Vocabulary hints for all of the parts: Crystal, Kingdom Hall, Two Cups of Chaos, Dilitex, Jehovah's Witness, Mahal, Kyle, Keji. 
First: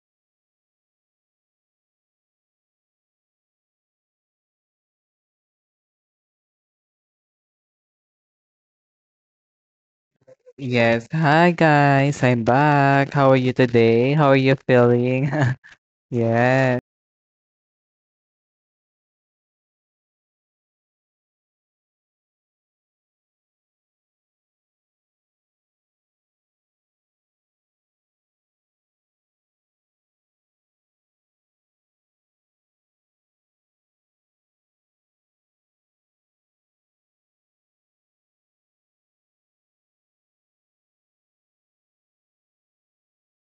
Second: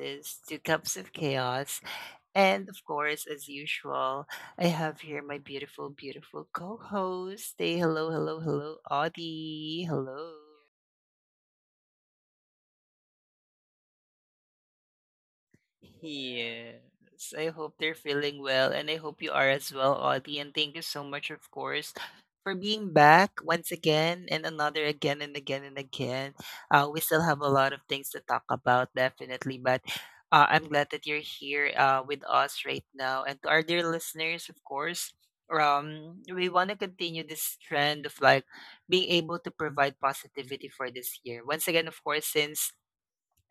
is Two Cups of Chaos. And of course, as usual, I have here my beautiful, beautiful co host. Say hello, hello, hello, Audie. Hello. Yes. Hi guys, I'm back. How are you today? How are you feeling? Yes. Yes, I hope they're feeling well, and I hope you are as well, Audie. And thank you so much, of course, for being back once again and another again and again and again. We still have a lot of things to talk about, definitely, but I'm glad that you're here with us right now. And to our dear listeners, of course, we want to continue this trend of like being able to provide positivity for this year. Once again, of course, since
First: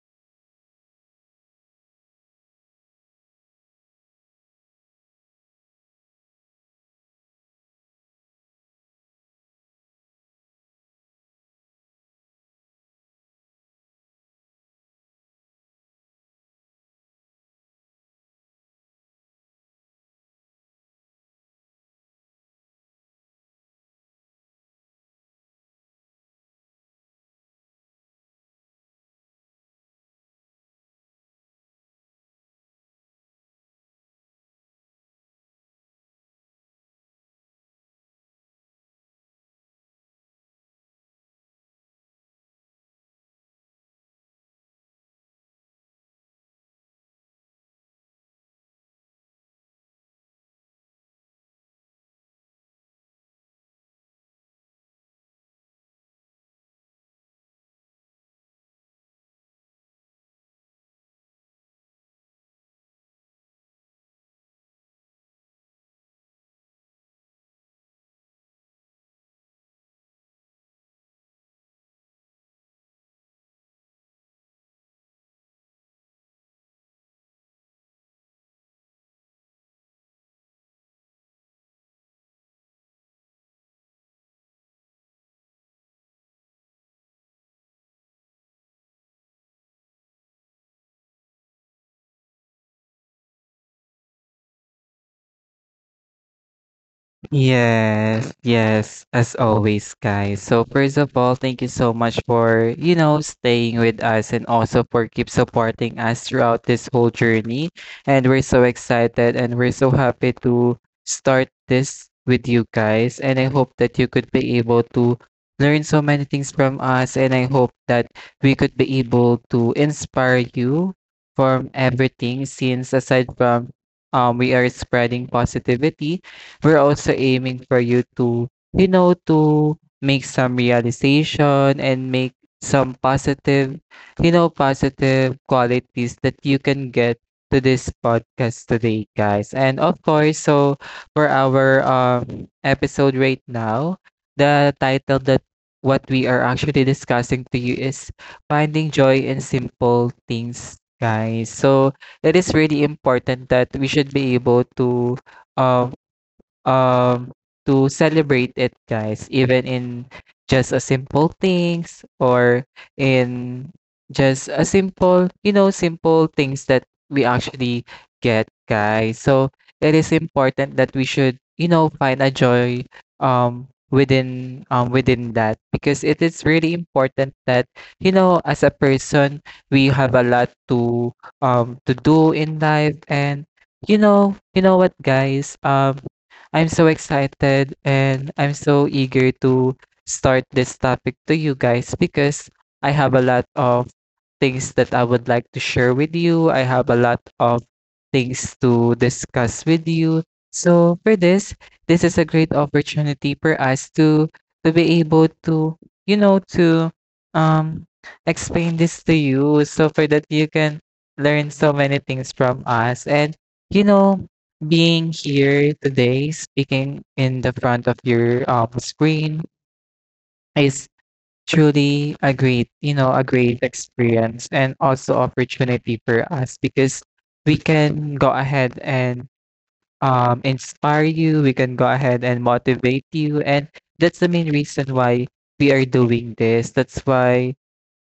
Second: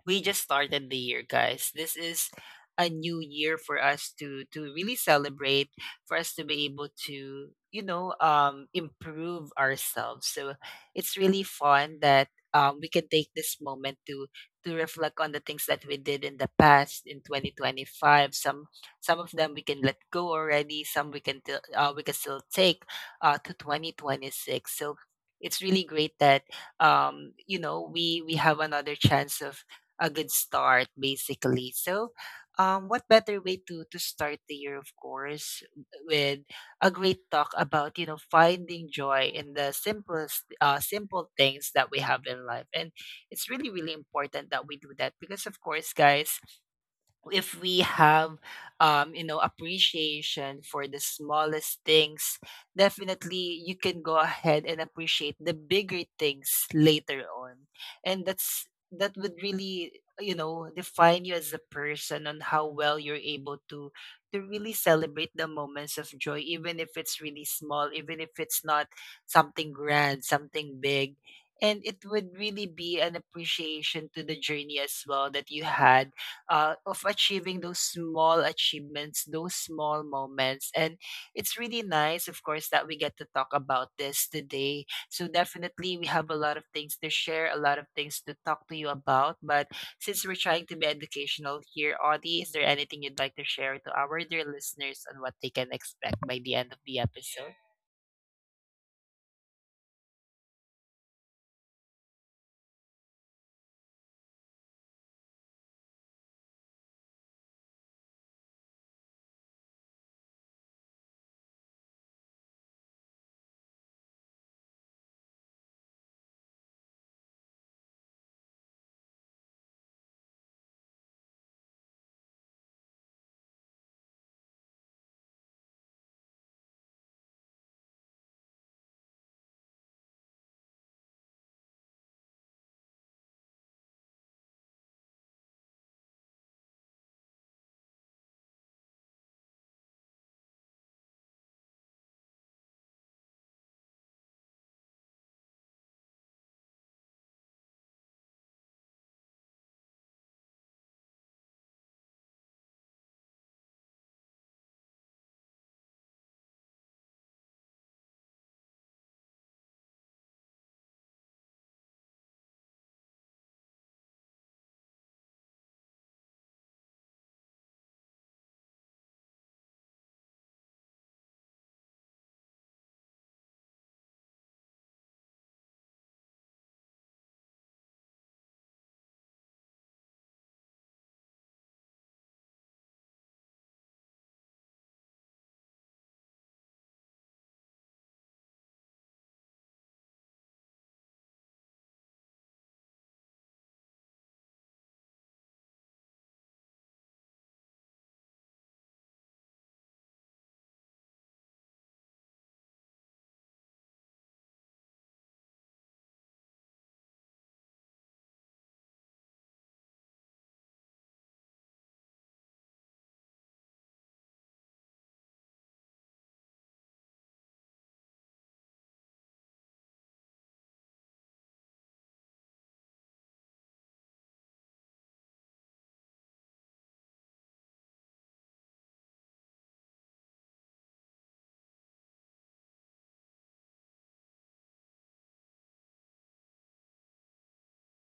we just started the year, guys, this is a new year for us to really celebrate, for us to be able to, you know, improve ourselves. So it's really fun that we can take this moment to reflect on the things that we did in the past in 2025. Some some of them we can let go already, some we can we can still take to 2026. So it's really great that, you know, we have another chance of a good start, basically. So, what better way to start the year, of course, with a great talk about, you know, finding joy in the simplest simple things that we have in life. And it's really, really important that we do that because, of course, guys, if we have, you know, appreciation for the smallest things, definitely you can go ahead and appreciate the bigger things later on. And that's, that would really, you know, define you as a person, on how well you're able to really celebrate the moments of joy, even if it's really small, even if it's not something grand, something big. And it would really be an appreciation to the journey as well that you had of achieving those small achievements, those small moments. And it's really nice, of course, that we get to talk about this today. So definitely we have a lot of things to share, a lot of things to talk to you about. But since we're trying to be educational here, Audie, is there anything you'd like to share to our dear listeners on what they can expect by the end of the episode? Yes, yes, as always, guys. So first of all, thank you so much for, staying with us and also for keep supporting us throughout this whole journey. And we're so excited and we're so happy to start this with you guys. And I hope that you could be able to learn so many things from us. And I hope that we could be able to inspire you from everything since aside from we are spreading positivity, we're also aiming for you to, to make some realization and make some positive qualities that you can get to this podcast today, guys. And of course, so for our episode right now, the title that what we are actually discussing to you is finding joy in simple things, guys. So it is really important that we should be able um um to celebrate it, guys, even in just a simple things or in just a simple you know simple things that we actually get, guys. So it is important that we should, find a joy within that, because it is really important that, as a person we have a lot to do in life. And you know what, guys, I'm so excited and I'm so eager to start this topic to you guys because I have a lot of things that I would like to share with you. I have a lot of things to discuss with you. So for this, this is a great opportunity for us to be able to, to um explain this to you so for that you can learn so many things from us. And, you know, being here today, speaking in the front of your screen is truly a great, a great experience and also opportunity for us, because we can go ahead and inspire you, we can go ahead and motivate you. And that's the main reason why we are doing this. That's why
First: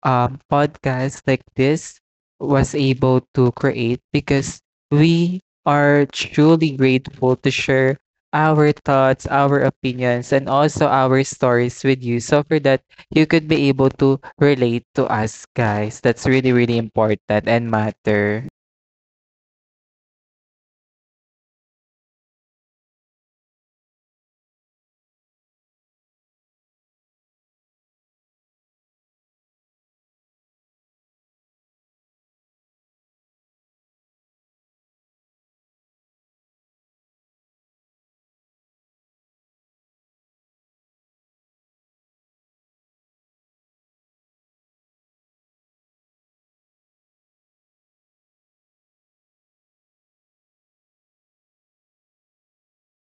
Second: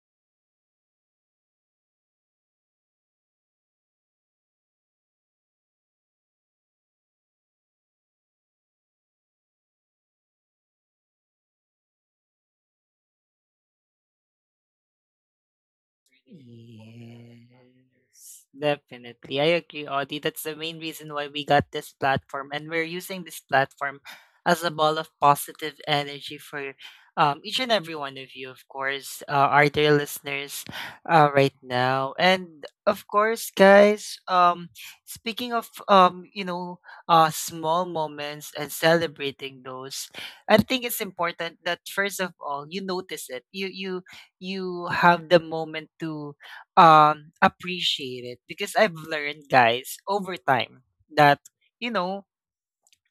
podcasts like this was able to create, because we are truly grateful to share our thoughts, our opinions, and also our stories with you. So for that, you could be able to relate to us, guys. That's really, really important and Yes, matter. definitely. I agree, Audie. That's the main reason why we got this platform, and we're using this platform as a ball of positive energy for, each and every one of you, of course, our dear listeners, right now. And of course, guys, speaking of, you know, small moments and celebrating those, I think it's important that, first of all, you notice it. You you have the moment to appreciate it, because I've learned, guys, over time that, you know,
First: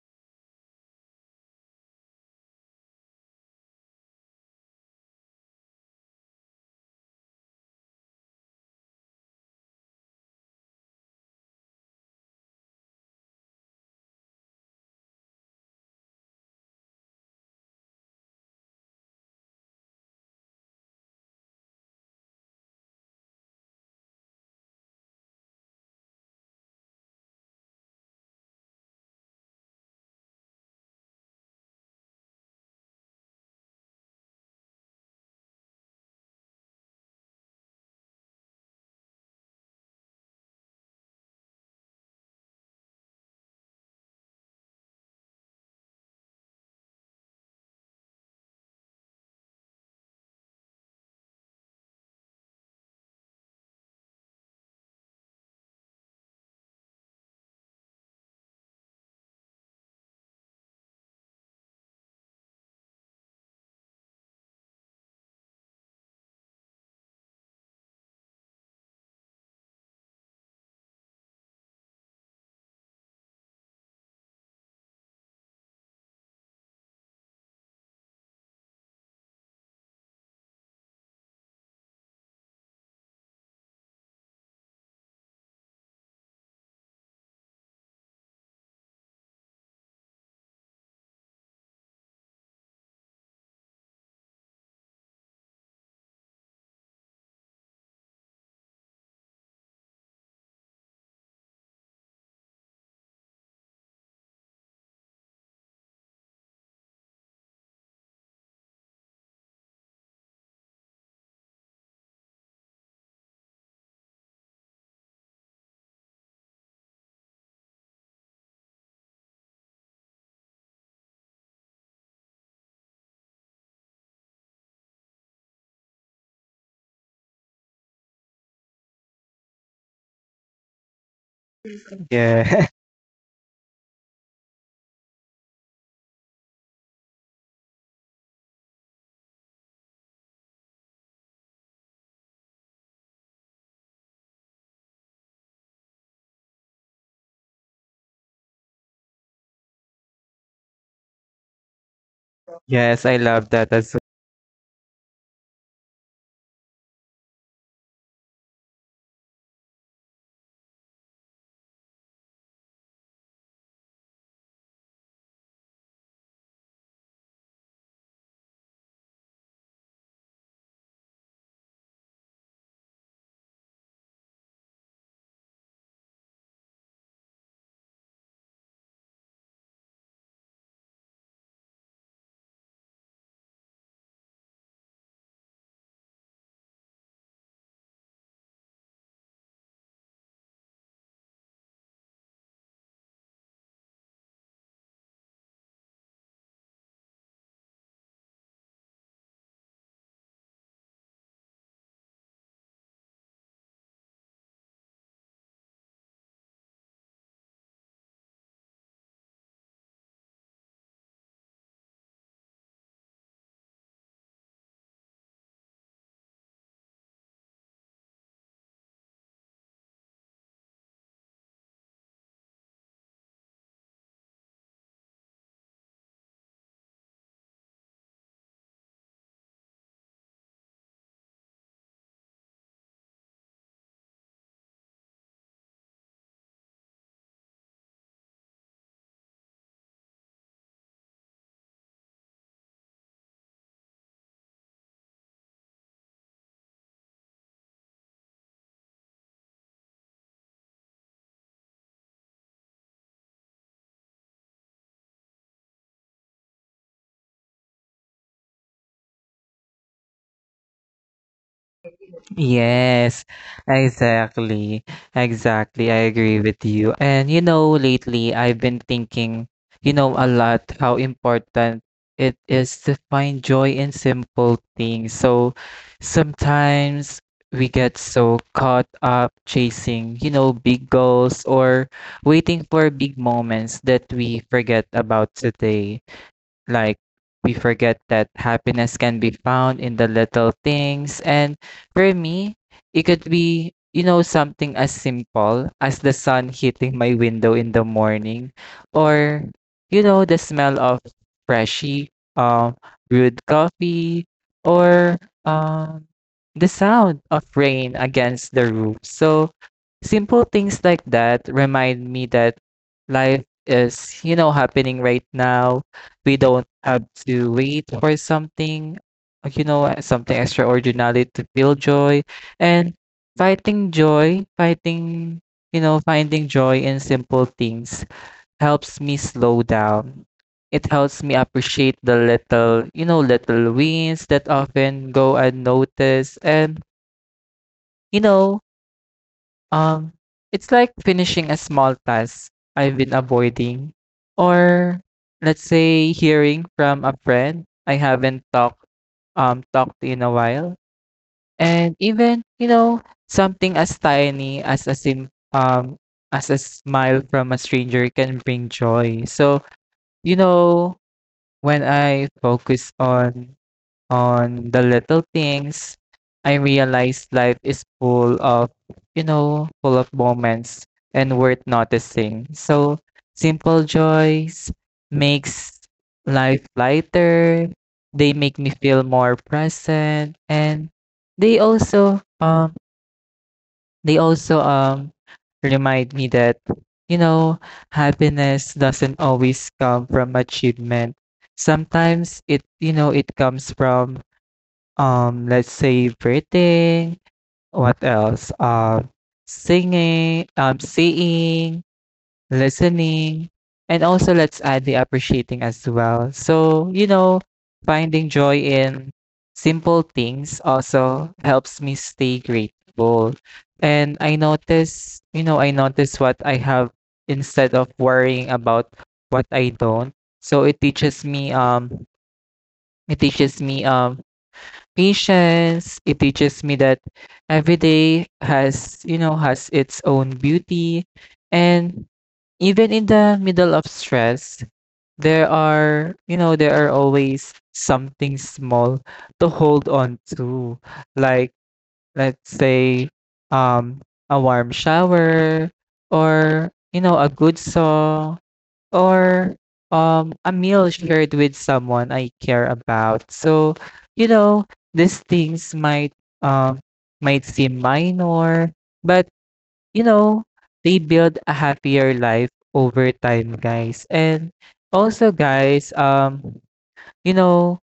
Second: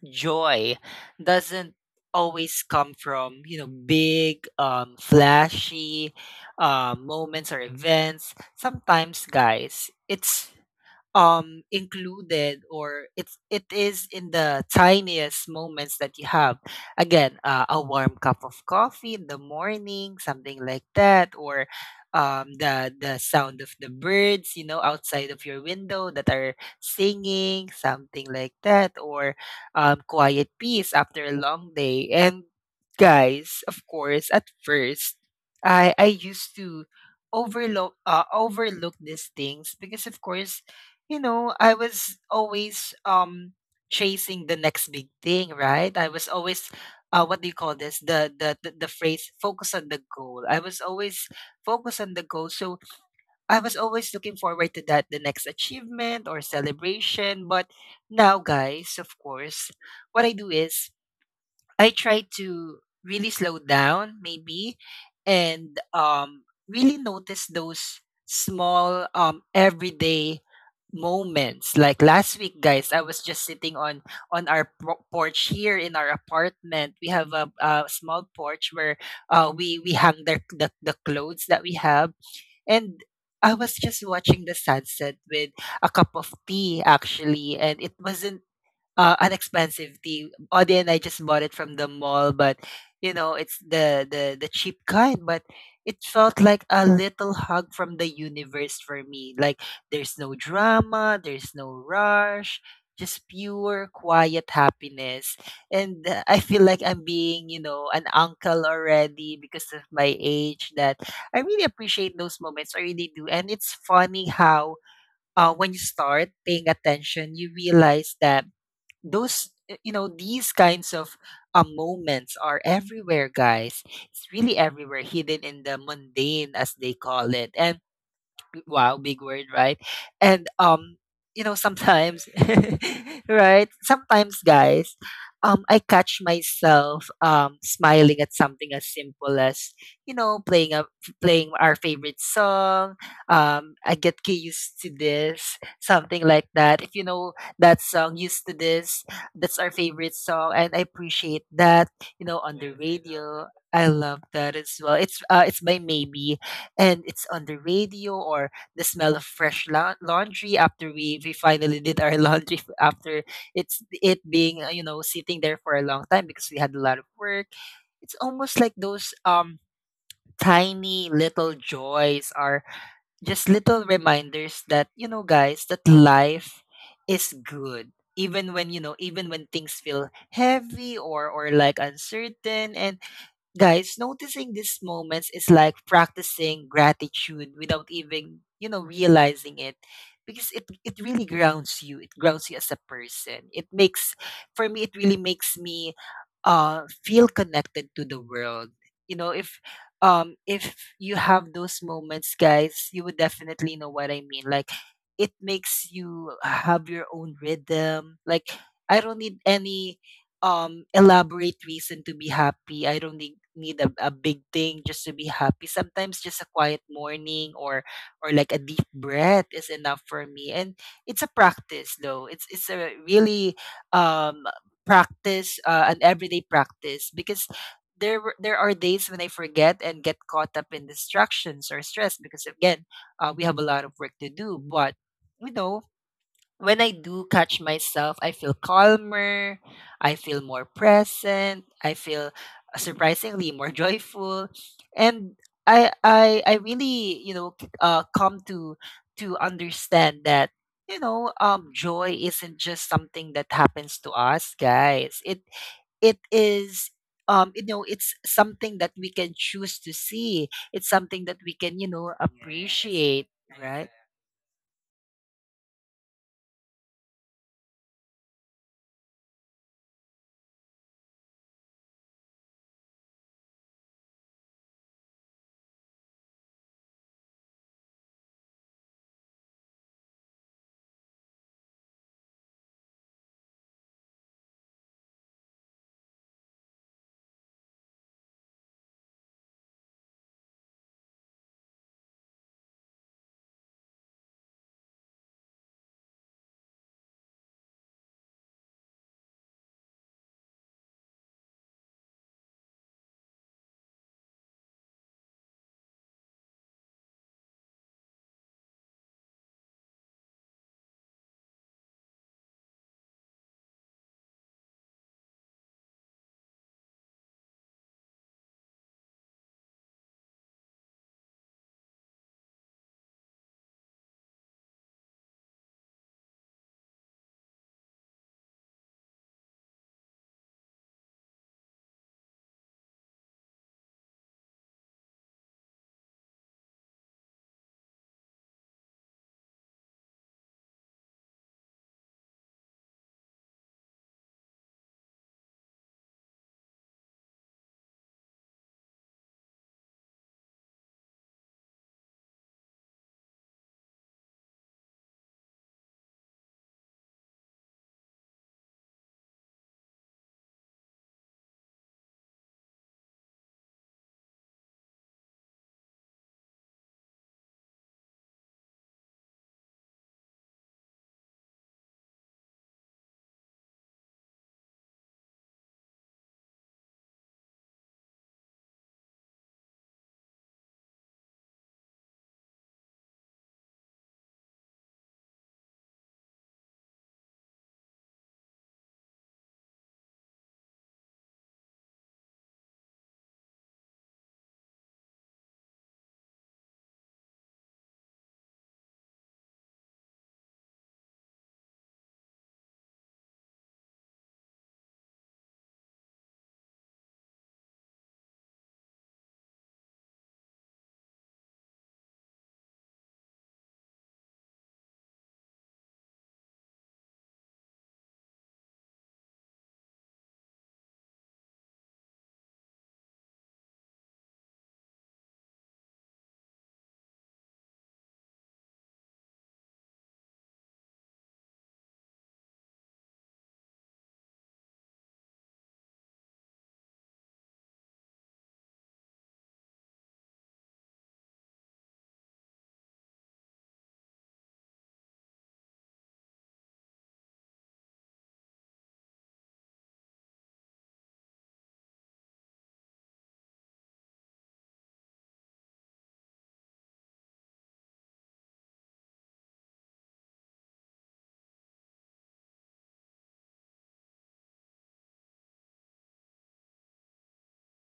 joy doesn't always come from, you know, big, flashy moments or events. Sometimes, guys, it's included, or it's, it is in the tiniest moments that you have. Again, a warm cup of coffee in the morning, something like that, or the sound of the birds, you know, outside of your window that are singing, something like that, or quiet peace after a long day. And guys, of course, at first, I used to overlook, overlook these things because, of course, you know, I was always chasing the next big thing, right? I was always, what do you call this? The phrase, focus on the goal. I was always focused on the goal. So I was always looking forward to that, the next achievement or celebration. But now, guys, of course, what I do is I try to really slow down, maybe, and really notice those small, everyday moments. Like last week, guys, I was just sitting on our porch here in our apartment. We have a small porch where we hang the, the clothes that we have, and I was just watching the sunset with a cup of tea, actually, and it wasn't an expensive tea. Audie and I just bought it from the mall, but you know, it's the, the cheap kind, but it felt like a little hug from the universe for me. Like there's no drama, there's no rush, just pure quiet happiness. And I feel like I'm being, you know, an uncle already because of my age, that I really appreciate those moments. I really do. And it's funny how, when you start paying attention, you realize that those, you know, these kinds of moments are everywhere, guys. It's really everywhere, hidden in the mundane, as they call it. And wow, big word, right? And you know, sometimes Yeah. right, sometimes, guys, I catch myself smiling at something as simple as, you know, playing a playing our favorite song. I get key used to this, something like that. If you know that song, used to this, that's our favorite song, and I appreciate that, you know, on the Yes. I radio. love that I as love that as well. It's it's by Maybe, and it's on the radio, or the smell of fresh laundry after we finally did our laundry after it's it being, you know, sitting there for a long time because we had a lot of work. It's almost like those tiny little joys are just little reminders that, you know, guys, that life is good, even when, you know, even when things feel heavy or like uncertain. And guys, noticing these moments is like practicing gratitude without even, you know, realizing it, because it really grounds you. It grounds you as a person. It makes, for me it really makes me feel connected to the world. You know, if you have those moments, guys, you would definitely know what I mean. Like it makes you have your own rhythm. Like I don't need any elaborate reason to be happy. I don't need a big thing just to be happy. Sometimes just a quiet morning or like a deep breath is enough for me. And it's a practice though. It's a really um, practice, an everyday practice, because there are days when I forget and get caught up in distractions or stress, because again, we have a lot of work to do. But you know, when I do catch myself, I feel calmer, I feel more present, I feel surprisingly more joyful, and I really, you know, come to understand that, you know, joy isn't just something that happens to us, guys. It is, you know, it's something that we can choose to see, it's something that we can, you know, yes, Yes, appreciate, right? exactly. Exactly. I agree with you. And, lately I've been thinking, a lot how important it is to find joy in simple things. So sometimes we get so caught up chasing, big goals or waiting for big moments that we forget about today. Like, we forget that happiness can be found in the little things. And for me, it could be, something as simple as the sun hitting my window in the morning, or, the smell of freshly um, brewed coffee, or um, the sound of rain against the roof. So, simple things like that remind me that life is, happening right now. We don't have to wait for something, something extraordinary to feel joy. And fighting joy, fighting, you know, finding joy in simple things helps me slow down. It helps me appreciate the little wins that often go unnoticed. And, you know, um, it's like finishing a small task I've been avoiding, or let's say hearing from a friend I haven't talked to in a while, and even, something as tiny as a sim as a smile from a stranger can bring joy. So, you know when I focus on the little things, I realized life is full of, full of moments and worth noticing. So simple joys makes life lighter. They make me feel more present, and they also um they also remind me that, you know happiness doesn't always come from achievement. Sometimes it you know it comes from, let's say, breathing. What else? Singing, seeing, listening, and also let's add the appreciating as well. So, finding joy in simple things also helps me stay grateful. And I notice what I have instead of worrying about what I don't. So it teaches me it teaches me, um, patience. It teaches me that every day has its own beauty. And even in the middle of stress, there are always something small to hold on to. Like, let's say, um, a warm shower, or, a good song, or a meal shared with someone I care about. So, you know, these things um might seem minor, but, you know, they build a happier life over time, guys. And also, guys, you know,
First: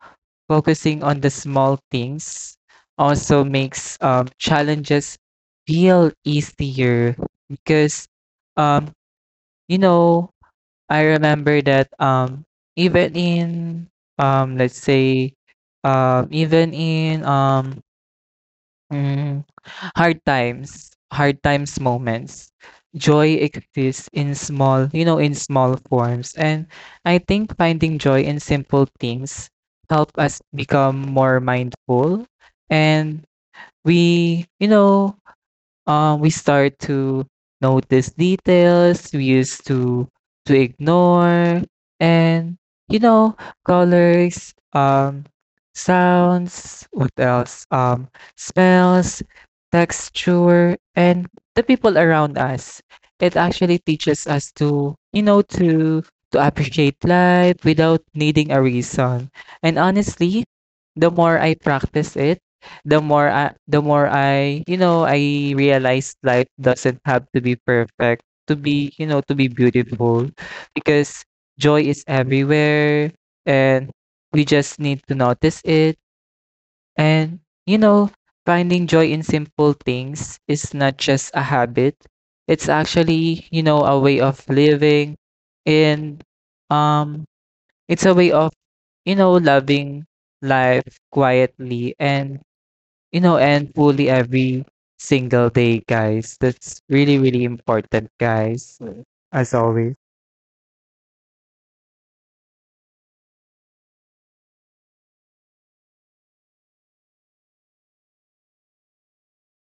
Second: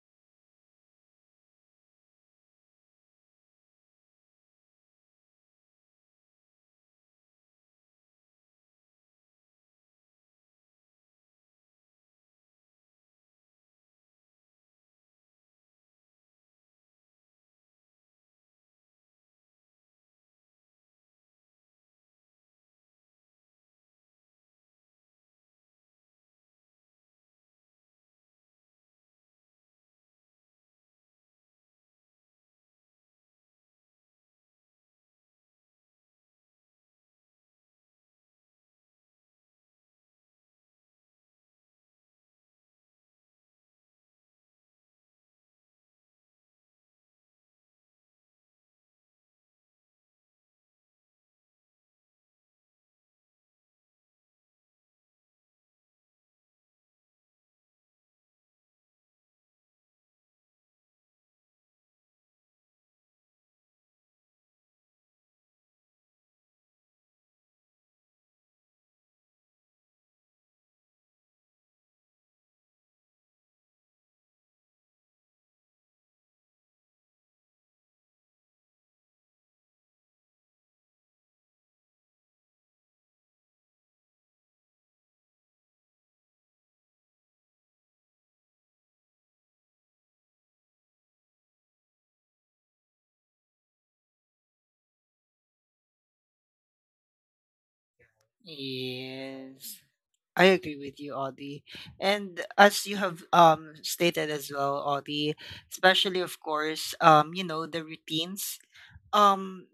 focusing on the small things also makes challenges feel easier, because um you know I remember that even in um let's say even in mm, hard times moments, joy exists in small forms. And I think finding joy in simple things help us become more mindful, and we, you know, we start to notice details we used to ignore, and, you know, colors, sounds, what else? Smells, texture, and the people around us. It actually teaches us to, you know, to appreciate life without needing a reason. And honestly, the more I practice it, the more I realized life doesn't have to be perfect to be, to be beautiful, because joy is everywhere and we just need to notice it. And, you know, finding joy in simple things is not just a habit. It's actually, a way of living, and um it's a way of, loving life quietly, and and fully, every single day, guys. That's really, really important, guys, as Yes, always. I agree with you, Audie. And as you have stated as well, Audie, especially of course, you know, the routines. Um,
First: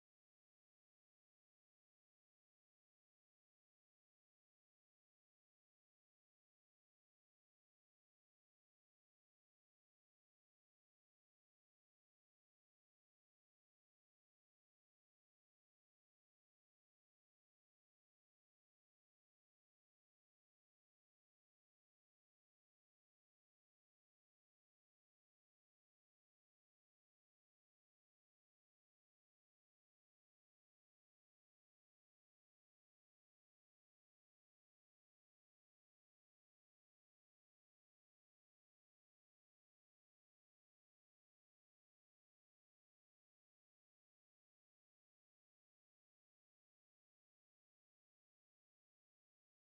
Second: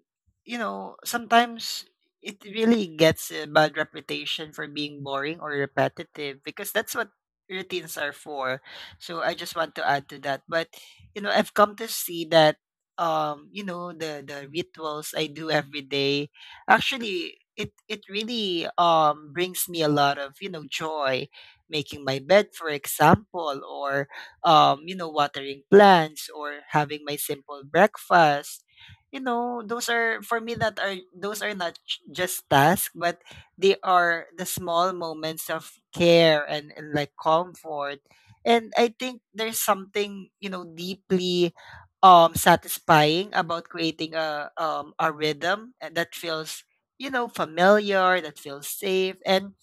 you know, sometimes it really gets a bad reputation for being boring or repetitive, because that's what routines are for. So I just want to add to that. But you know, I've come to see that, you know, the rituals I do every day, actually, it really brings me a lot of, you know, joy. Making my bed, for example, or you know, watering plants, or having my simple breakfast. You know, those are, for me, that are, those are not just tasks, but they are the small moments of care and like comfort. And I think there's something, you know, deeply satisfying about creating a rhythm, and that feels, you know, familiar, that feels safe. And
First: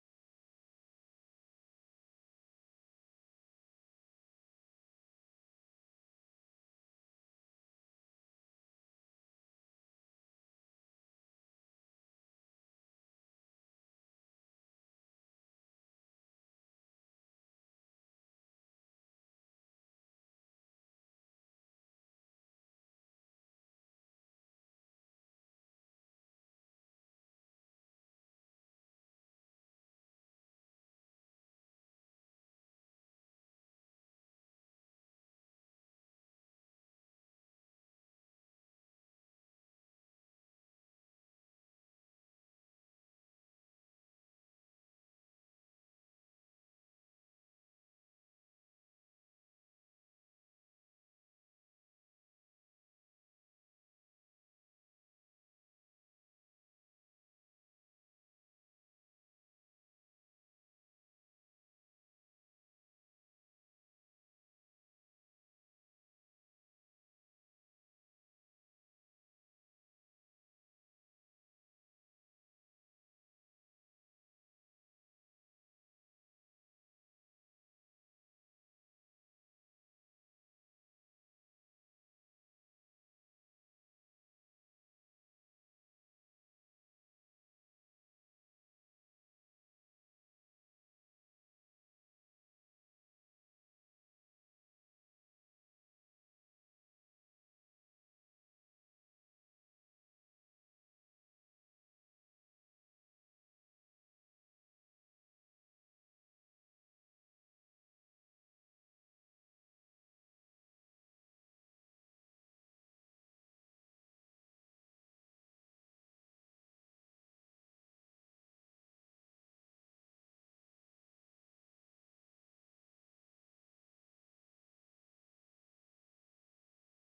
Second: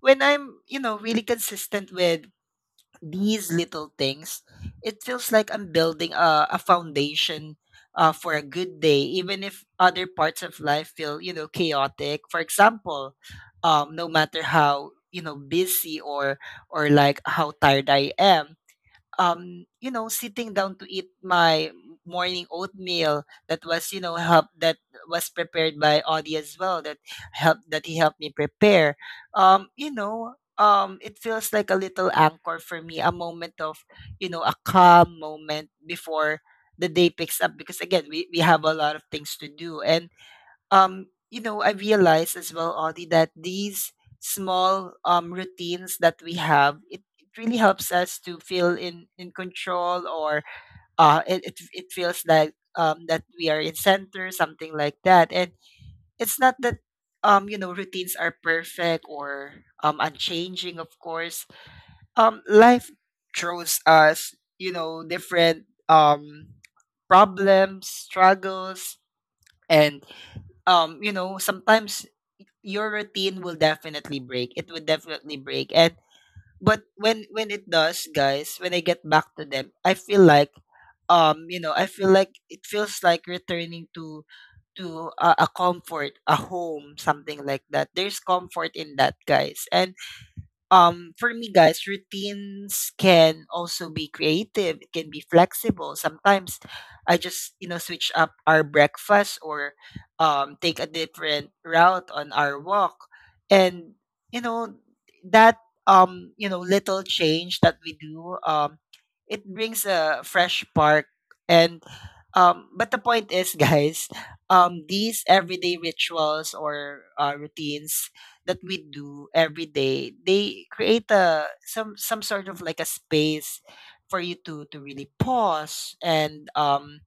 when I'm, you know, really consistent with these little things, it feels like I'm building a foundation for a good day, even if other parts of life feel, you know, chaotic. For example, no matter how, you know, busy or like how tired I am, you know, sitting down to eat my morning oatmeal that was, you know, help that was prepared by Audie as well, that help that he helped me prepare. You know, it feels like a little anchor for me, a moment of, you know, a calm moment before the day picks up, because again we have a lot of things to do. And you know, I realized as well, Audie, that these small, routines that we have, it really helps us to feel in control, or it feels like, that we are in center, something like that. And it's not that, routines are perfect or unchanging, of course. Life throws us, different problems, struggles, and sometimes your routine will definitely break. It would definitely break. And but when it does, guys, when I get back to them, I feel like I feel like it feels like returning to to a comfort, a home, something like that. There's comfort in that, guys. And for me, guys, routines can also be creative. It can be flexible sometimes. I just, you know, switch up our breakfast or take a different route on our walk. And you know that you know little change that we do, it brings a fresh spark. And but the point is, guys, these everyday rituals or routines that we do every day, they create a some sort of like a space for you to really pause and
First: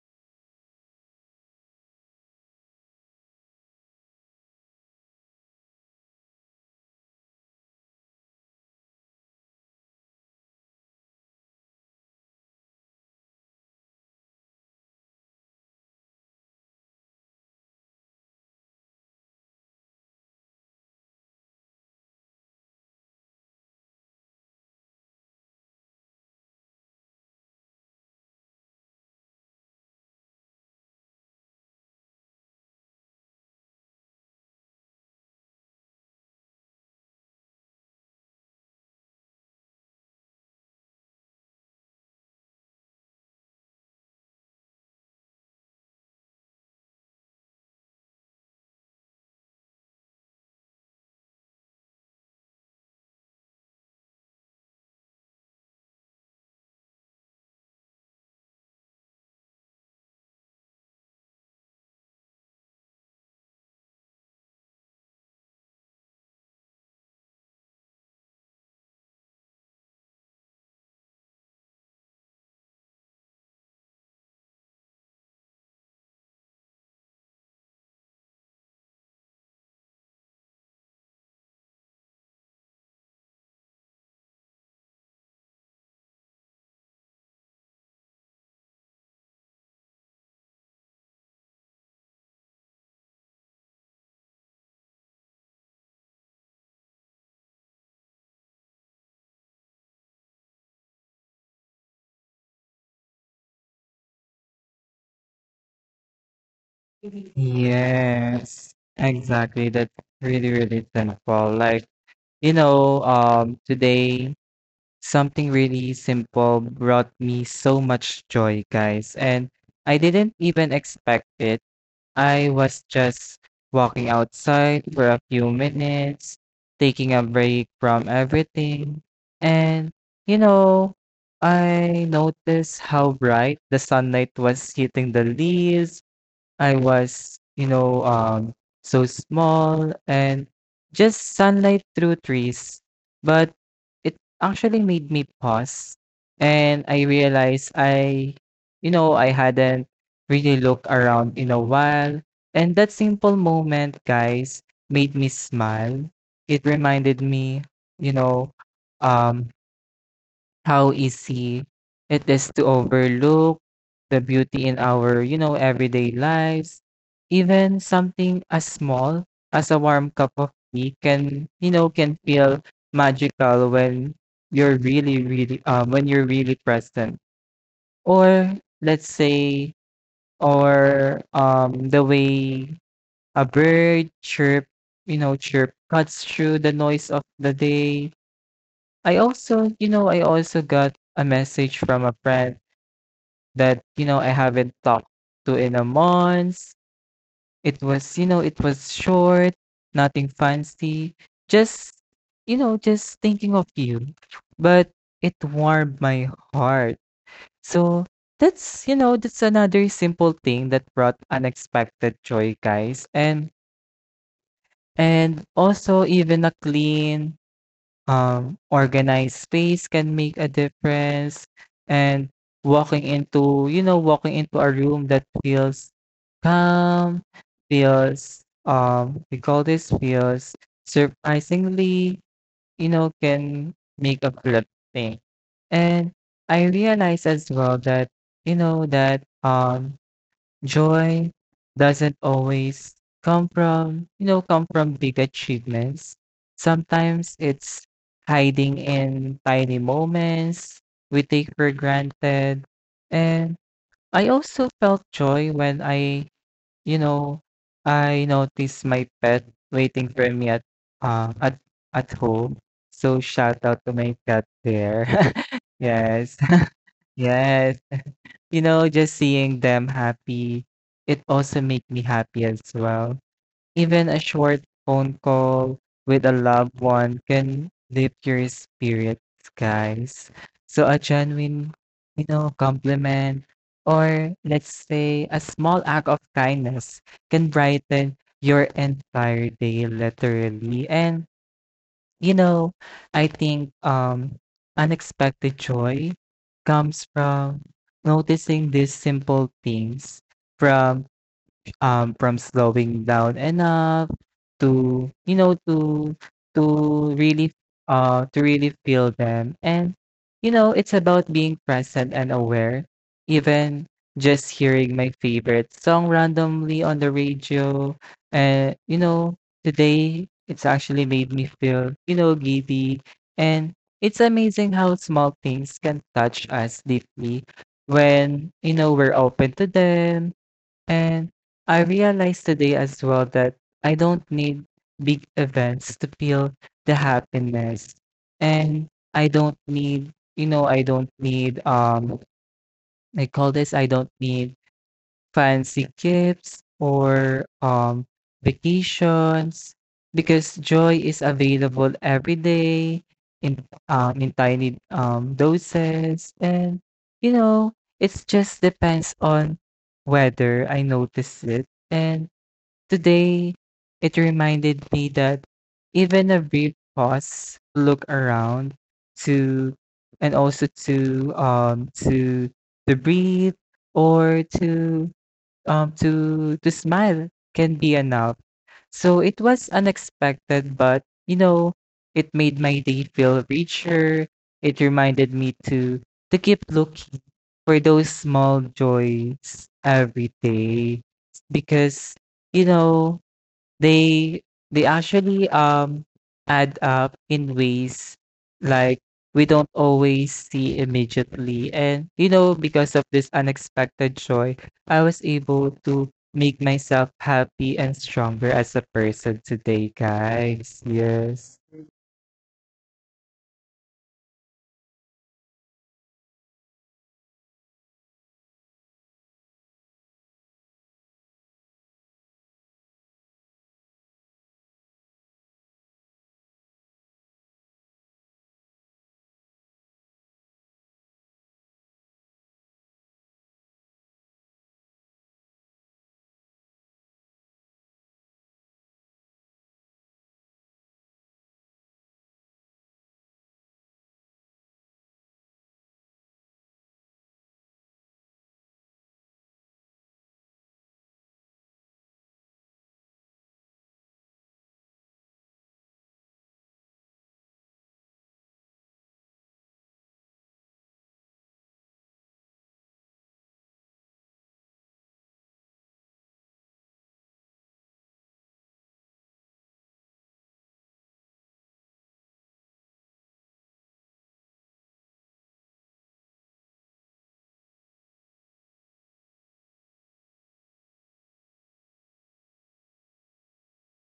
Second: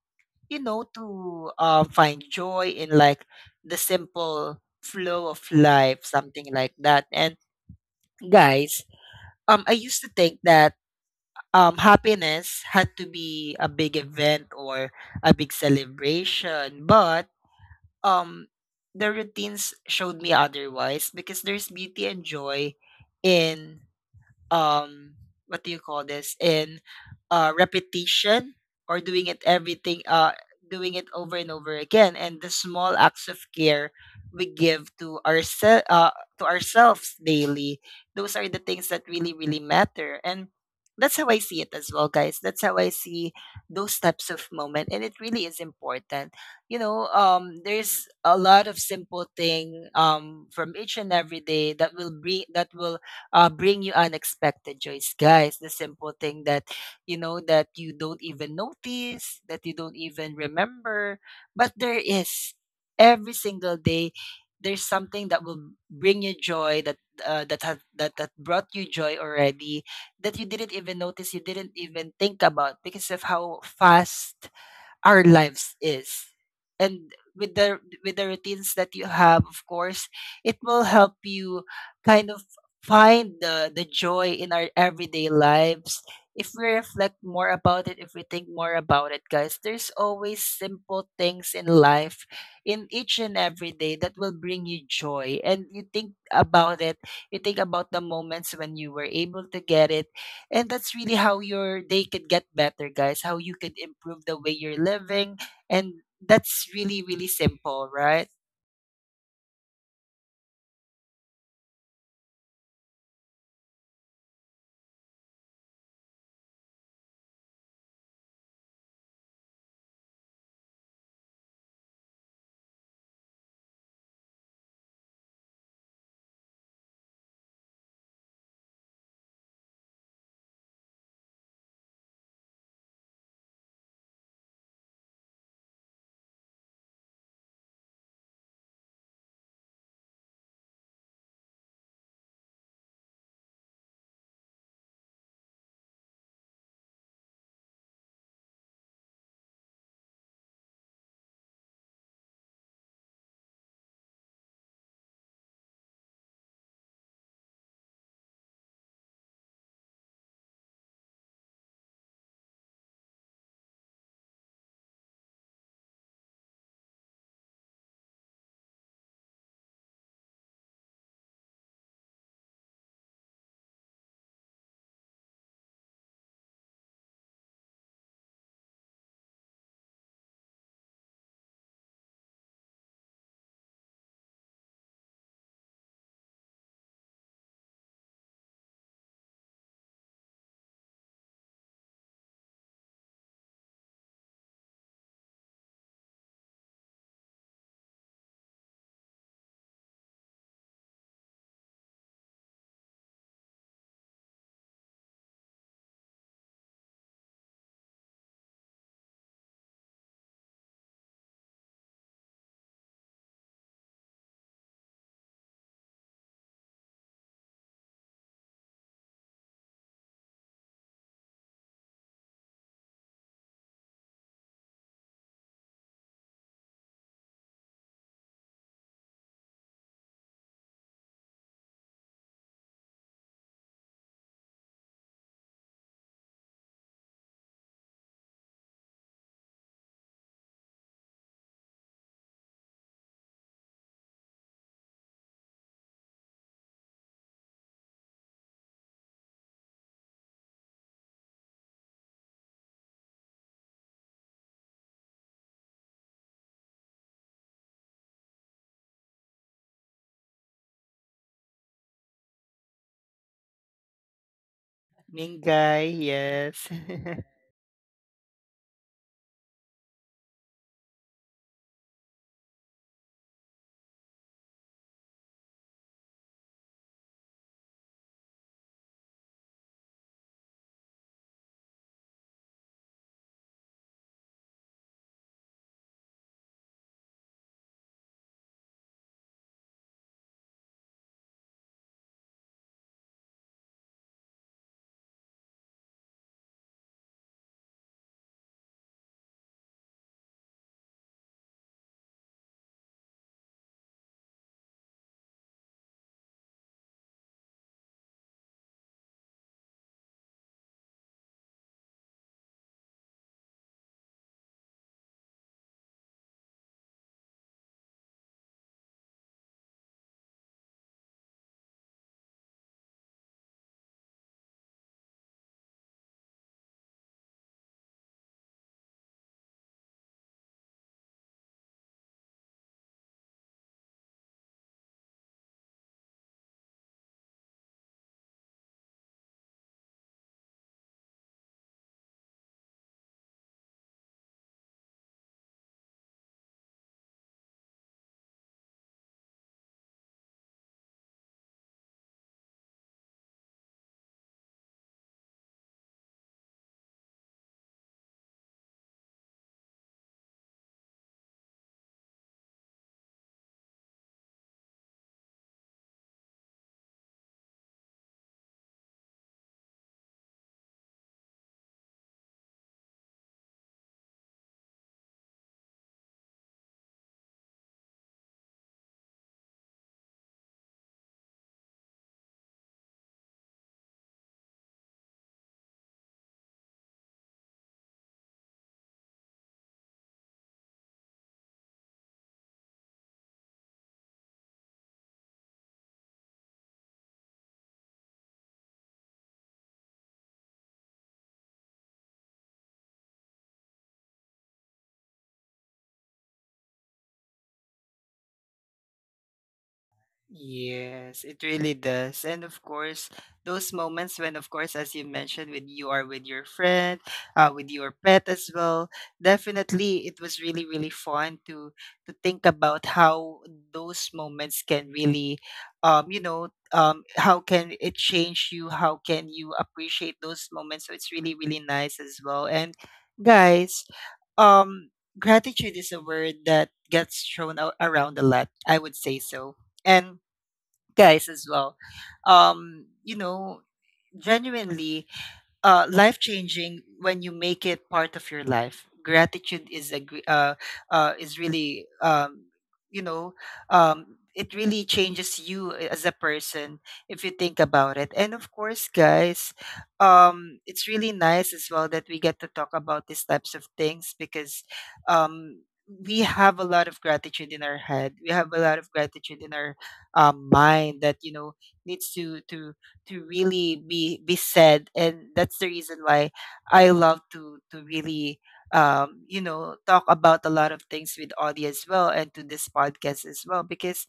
you know, to find joy in like the simple flow of life, something like that. And guys, I used to think that happiness had to be a big event or a big celebration, but um the routines showed me otherwise, because there's beauty and joy in um what do you call this, in repetition or doing it everything, doing it over and over again, and the small acts of care we give to ourselves, to ourselves daily. Those are the things that really really matter. And that's how I see it as well, guys. That's how I see those types of moment, and it really is important. You know, there's a lot of simple thing from each and every day that will bring, that will bring you unexpected joys, guys. The simple thing that, you know, that you don't even notice, that you don't even remember, but there is every single day. There's something that will bring you joy that that have that, that brought you joy already, that you didn't even notice, you didn't even think about, because of how fast our lives is. And with the routines that you have, of course, it will help you kind of find the joy in our everyday lives. If we reflect more about it, if we think more about it, guys, there's always simple things in life in each and every day that will bring you joy. And you think about it, you think about the moments when you were able to get it. And that's really how your day could get better, guys, how you could improve the way you're living. And that's really, really simple, right? Yes, exactly. That's really, really simple. Like, today something really simple brought me so much joy, guys, and I didn't even expect it. I was just walking outside for a few minutes, taking a break from everything. And, you know, I noticed how bright the sunlight was hitting the leaves. I was, so small and just sunlight through trees. But it actually made me pause and I realized I hadn't really looked around in a while. And that simple moment, guys, made me smile. It reminded me, you know, um, how easy it is to overlook the beauty in our, everyday lives. Even something as small as a warm cup of tea can feel magical when you're really, really, when you're really present. Or let's say, or the way a bird chirp cuts through the noise of the day. I also got a message from a friend that, I haven't talked to in a month. It was short, nothing fancy, just, just thinking of you. But it warmed my heart. So that's another simple thing that brought unexpected joy, guys. And also, even a clean, organized space can make a difference, and walking into a room that feels calm, feels, feels surprisingly, can make a flip thing. And I realize as well that you know, that, um joy doesn't always come from big achievements. Sometimes it's hiding in tiny moments we take for granted. And I also felt joy when I you know I noticed my pet waiting for me uh, at at home. So shout out to my pet there. Mingay, Yes. yes. Yes. Just seeing them happy, it also make me happy as well. Even a short phone call with a loved one can lift your spirits, guys. So a genuine, compliment, or let's say a small act of kindness, can brighten your entire day, literally. And, you know, I think, unexpected joy comes from noticing these simple things, from from slowing down enough to you know to to really to really feel them. And, it's about being present and aware, even just hearing my favorite song randomly on the radio. And, today it's actually made me feel, giddy. And it's amazing how small things can touch us deeply when, we're open to them. And I realized today as well that I don't need big events to feel the happiness. And I don't need, you know, I don't need I call this I don't need fancy gifts or vacations because joy is available every day in in tiny doses. And you know It just depends on whether I notice it. And today it reminded me that even a brief pause to look around, to and also to um to to breathe, or to smile can be enough. So it was unexpected, but you know, it made my day feel richer. It reminded me to keep looking for those small joys every day because you know they they actually add up in ways like we don't always see immediately. And you know, because of this unexpected joy, I was able to make myself happy and stronger as a person today, guys. Yes, it Yes. really does. And of course, those moments when, of course, as you mentioned, when you are with your friend, with your pet as well, definitely it was really, really fun to think about how those moments can really, you know, how can it change you? How can you appreciate those moments? So it's really, really nice as well. And guys, um, gratitude is a word that gets thrown out around a lot, I would say so. And guys as well, you know, genuinely, life changing when you make it part of your life. Gratitude is is really, you know, it really changes you as a person if you think about it. And of course, guys, it's really nice as well that we get to talk about these types of things, because Um, we have a lot of gratitude in our head. We have a lot of gratitude in our mind that, you know, needs to really be said. And that's the reason why I love to really, you know, talk about a lot of things with Audie as well, and to this podcast as well, because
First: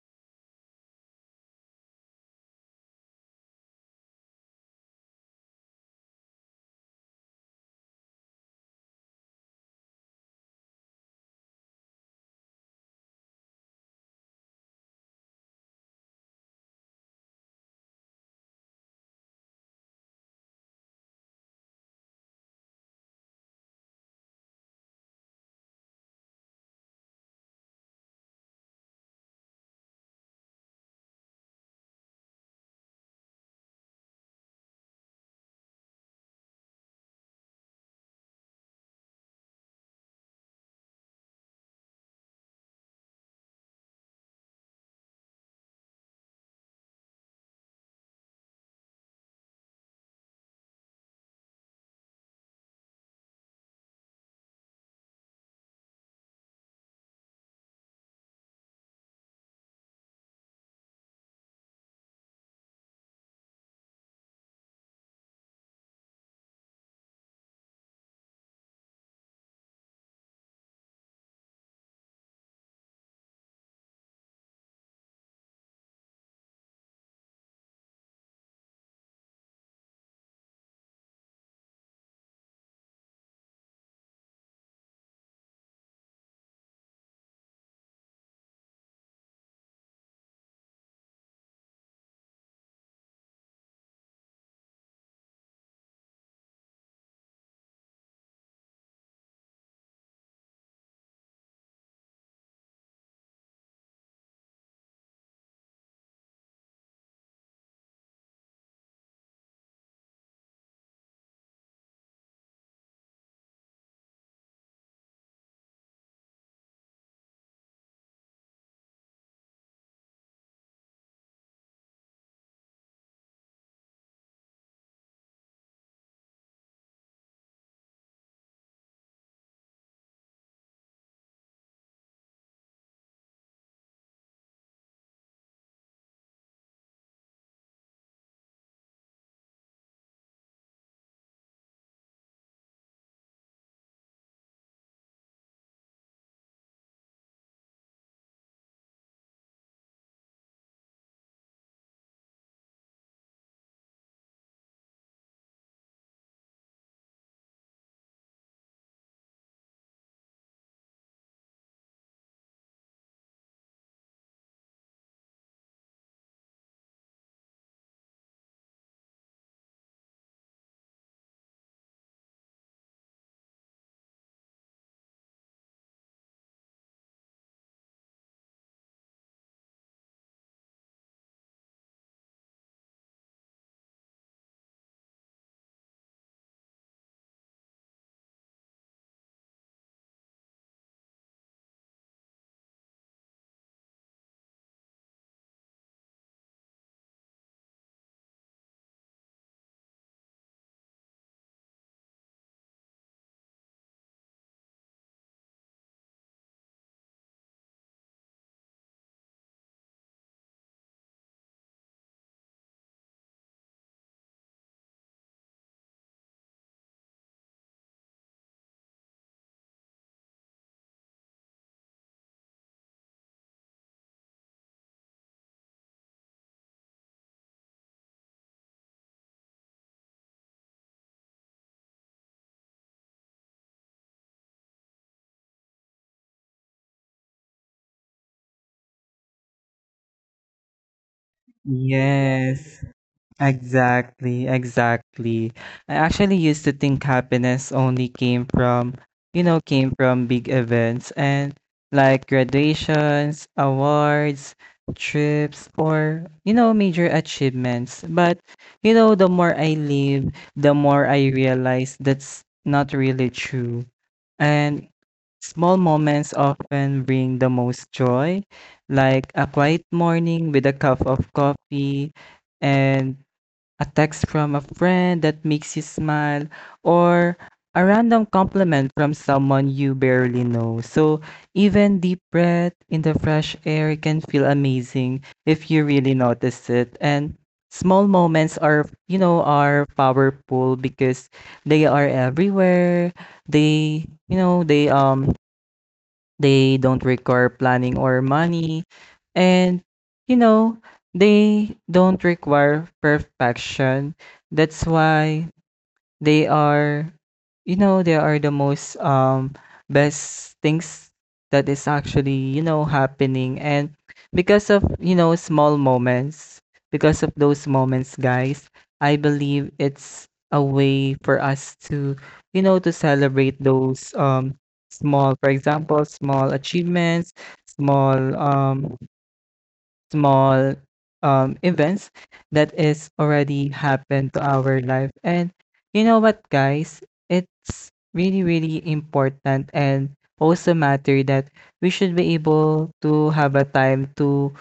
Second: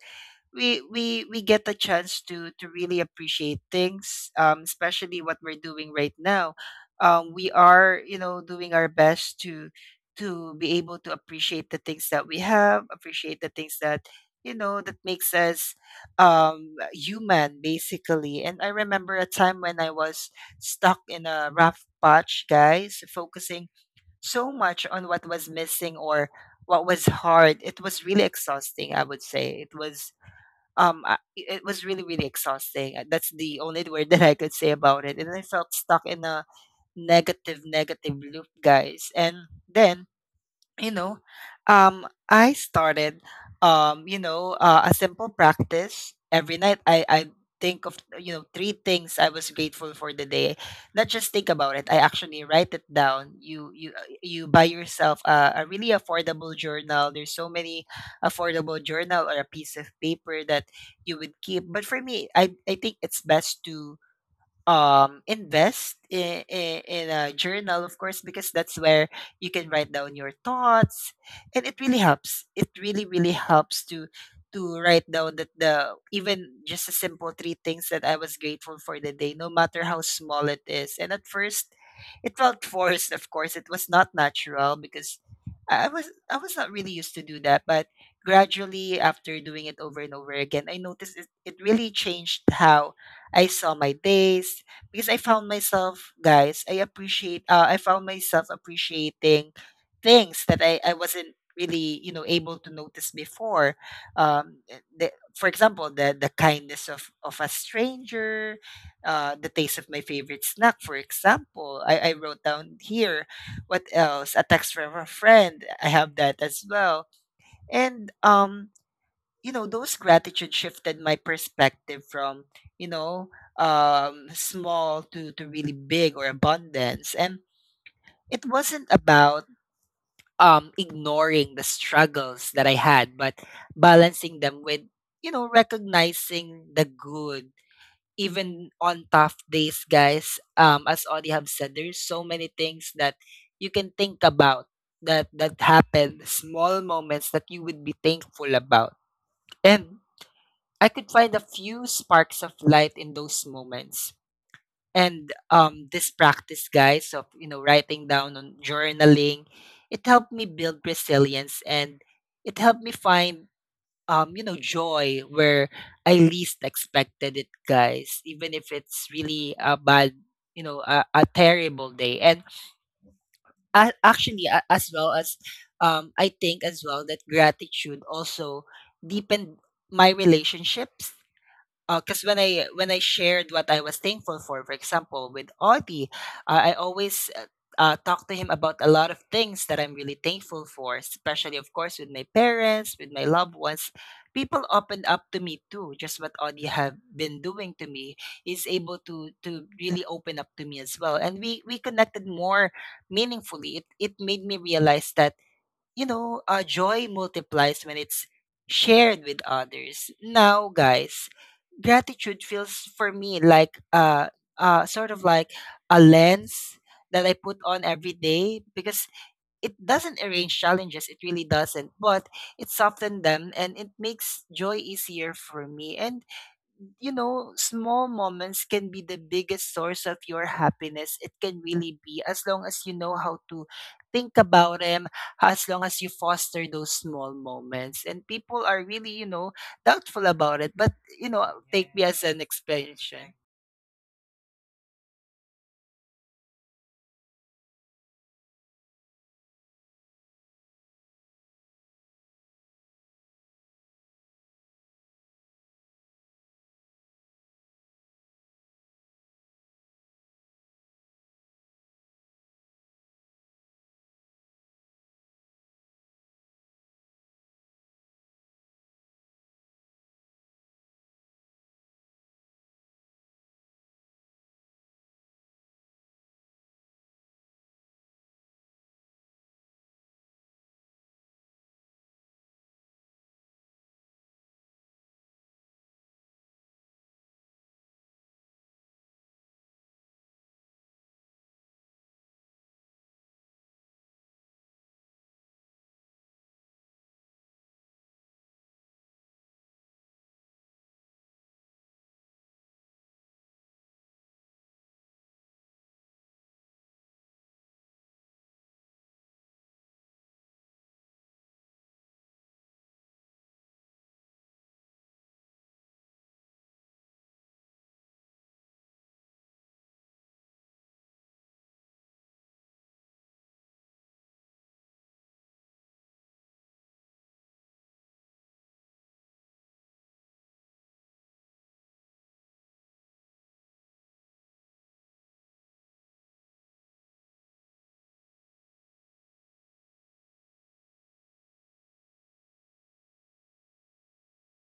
we get a chance to really appreciate things, especially what we're doing right now. We are, you know, doing our best to be able to appreciate the things that we have, appreciate the things that, you know, that makes us human basically. And I remember a time when I was stuck in a rough patch, guys, focusing so much on what was missing or what was hard. It was really exhausting, I would say. It was it was really really exhausting. That's the only word that I could say about it, and I felt stuck in a negative loop, guys. And then, you know, I started, you know, a simple practice every night. I think of, you know, three things I was grateful for the day. Not just think about it, I actually write it down. You buy yourself a really affordable journal. There's so many affordable journal or a piece of paper that you would keep. But for me, I think it's best to invest in, in a journal, of course, because that's where you can write down your thoughts. And it really helps, it really really helps to write down that the even just a simple three things that I was grateful for the day, no matter how small it is. And at first it felt forced, of course. It was not natural, because I was not really used to do that. But gradually, after doing it over and over again, I noticed it, it really changed how I saw my days, because I found myself, guys, I appreciate, I found myself appreciating things that I wasn't really, you know, able to notice before. For example, the kindness of a stranger, the taste of my favorite snack, for example. I wrote down here, what else? A text from a friend, I have that as well. And, you know, those gratitude shifted my perspective from, you know, small to really big or abundance. And it wasn't about ignoring the struggles that I had, but balancing them with, you know, recognizing the good even on tough days, guys. As Audie have said, there's so many things that you can think about, that that happened, small moments that you would be thankful about. And I could find a few sparks of light in those moments. And this practice, guys, of, you know, writing down on journaling, it helped me build resilience, and it helped me find you know, joy where I least expected it, guys. Even if it's really a bad, you know, a terrible day. And a actually, as well as I think as well that gratitude also deepened my relationships, because when I shared what I was thankful for example, with Audie, I always talk to him about a lot of things that I'm really thankful for, especially, of course, with my parents, with my loved ones. People opened up to me too. Just what Audie have been doing to me, is able to really open up to me as well, and we connected more meaningfully. It made me realize that, you know, joy multiplies when it's shared with others. Now, guys, gratitude feels for me like, sort of like a lens that I put on every day, because it doesn't arrange challenges, it really doesn't, but it softens them, and it makes joy easier for me. And you know, small moments can be the biggest source of your happiness. It can really be, as long as you know how to think about them, as long as you foster those small moments. And people are really, you know, doubtful about it. But, you know, take me as an Yes. expansion. Exactly, exactly, I actually used to think happiness only came from big events and like graduations, awards, trips, or, you know, major achievements. But, you know, the more I live, the more I realize that's not really true. And small moments often bring the most joy, like a quiet morning with a cup of coffee and a text from a friend that makes you smile, or a random compliment from someone you barely know. So, even deep breath in the fresh air can feel amazing if you really notice it. And small moments are, you know, are powerful because they are everywhere. They, you know, they They don't require planning or money. And, you know, they don't require perfection. That's why they are, you know, they are the most, best things that is actually, you know, happening, and because of, you know, small moments, because of those moments, guys, I believe it's a way for us to, you know, to celebrate those, small, for example, small achievements, small, um small events that is already happened to our life. And you know what, guys? It's really, really important and also matter that we should be able to have a time to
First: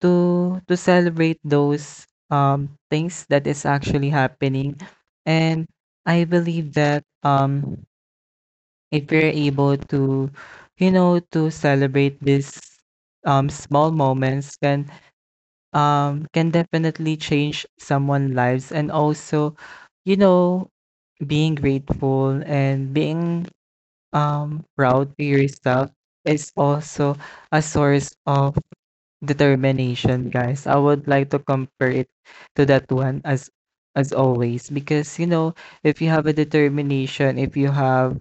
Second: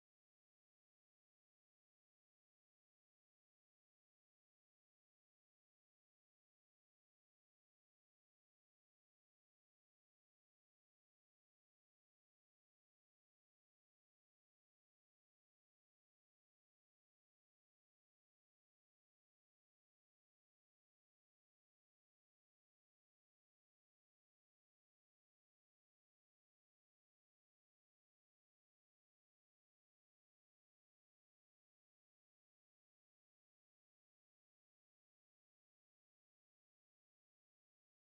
to celebrate those things that is actually happening. And I believe that if we're able to, you know, to celebrate these small moments can definitely change someone's lives. And also, you know, being grateful and being proud to yourself is also a source of determination, guys. I would like to compare it to that one as always, because you know if you have a determination,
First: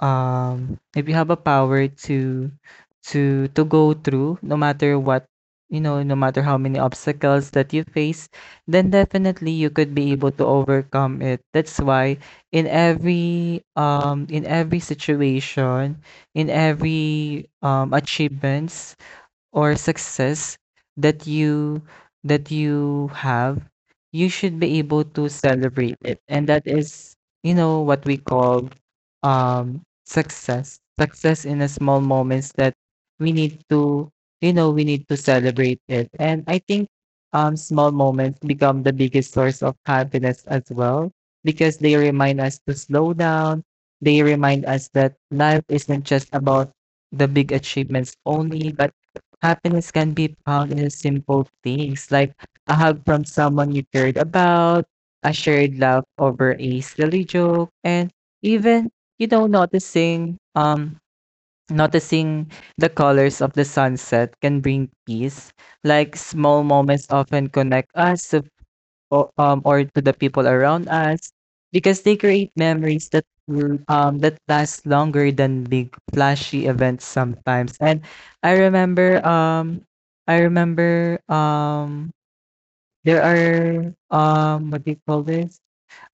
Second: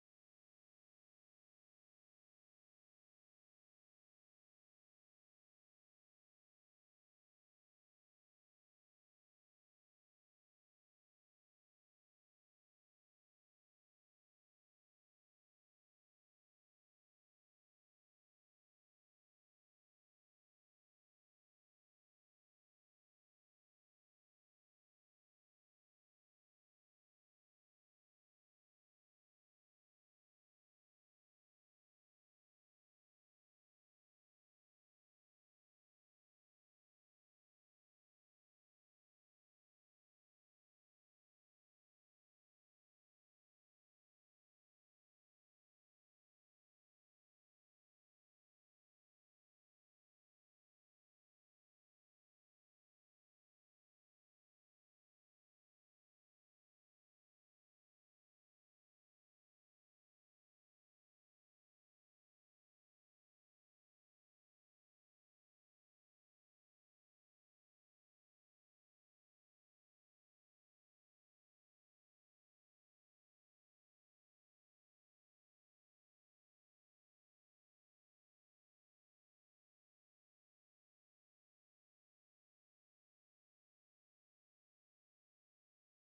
if you have a power to to go through no matter what, you know, no matter how many obstacles that you face, then definitely you could be able to overcome it. That's why in every situation, in every achievements or success that you have, you should be able to celebrate it. And that is, you know, what we call success, success in the small moments that we need to, you know, we need to celebrate it. And I think small moments become the biggest source of happiness as well because they remind us to slow down, they remind us that life isn't just about the big achievements only. But happiness can be found in simple things like a hug from someone you cared about, a shared laugh over a silly joke, and even, you know, noticing the colors of the sunset can bring peace. Like small moments often connect us or to the people around us because they create memories that will, that last longer than big flashy events sometimes. And I remember um I remember there are what do you call this?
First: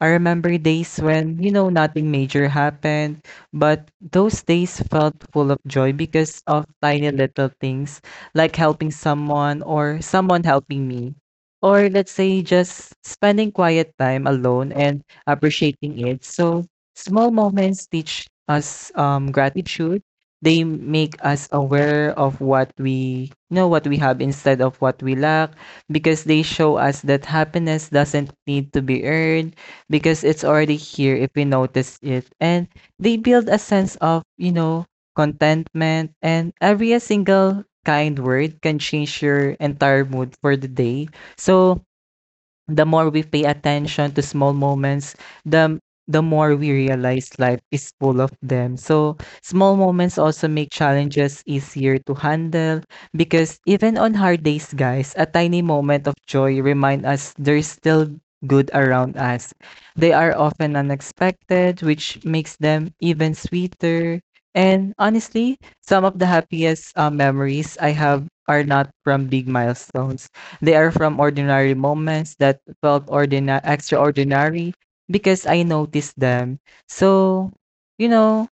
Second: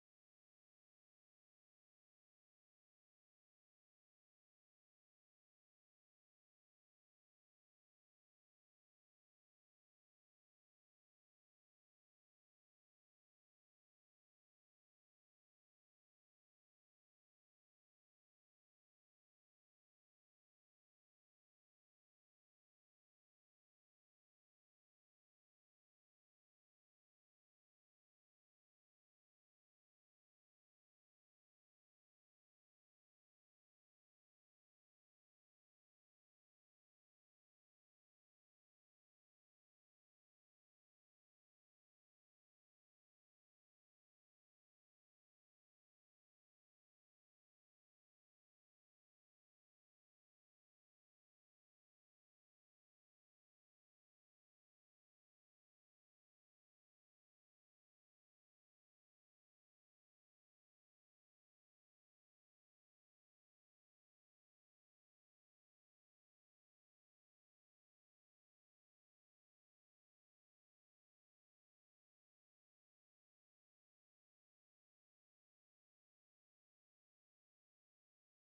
I remember days when, you know, nothing major happened, but those days felt full of joy because of tiny little things like helping someone or someone helping me. Or let's say just spending quiet time alone and appreciating it. So small moments teach us gratitude. They make us aware of what we have instead of what we lack because they show us that happiness doesn't need to be earned because it's already here if we notice it. And they build a sense of, you know, contentment, and every single kind word can change your entire mood for the day. So the more we pay attention to small moments, the the more we realize life is full of them. So, small moments also make challenges easier to handle because even on hard days, guys, a tiny moment of joy remind us there's still good around us. They are often unexpected, which makes them even sweeter. And honestly, some of the happiest memories I have are not from big milestones. They are from ordinary moments that felt ordinary, extraordinary because I noticed them. So, you know,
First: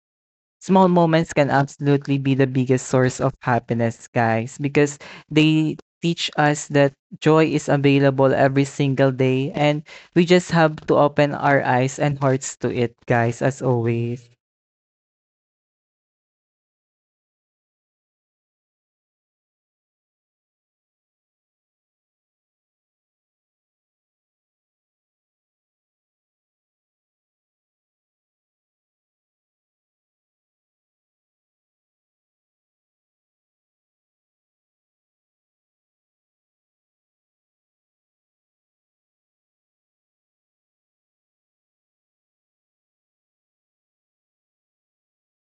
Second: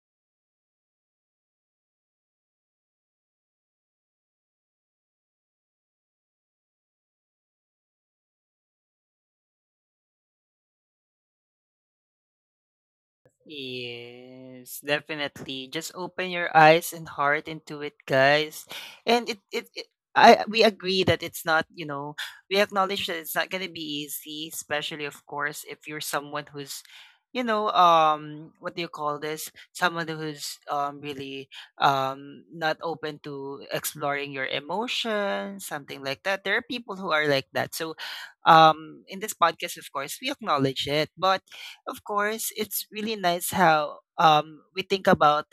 small moments can absolutely be the biggest source of happiness, guys, because they teach us that joy is available every single day and we just have to open our eyes and hearts to it, guys, as always. Yes, definitely. Just open your eyes and heart into it, guys. And it I we agree that it's not, you know, we acknowledge that it's not gonna be easy, especially of course if you're someone who's, you know, what do you call this? Someone who's really not open to exploring your emotions, something like that. There are people who are like that. So, in this podcast, of course, we acknowledge it. But of course, it's really nice how, we think about,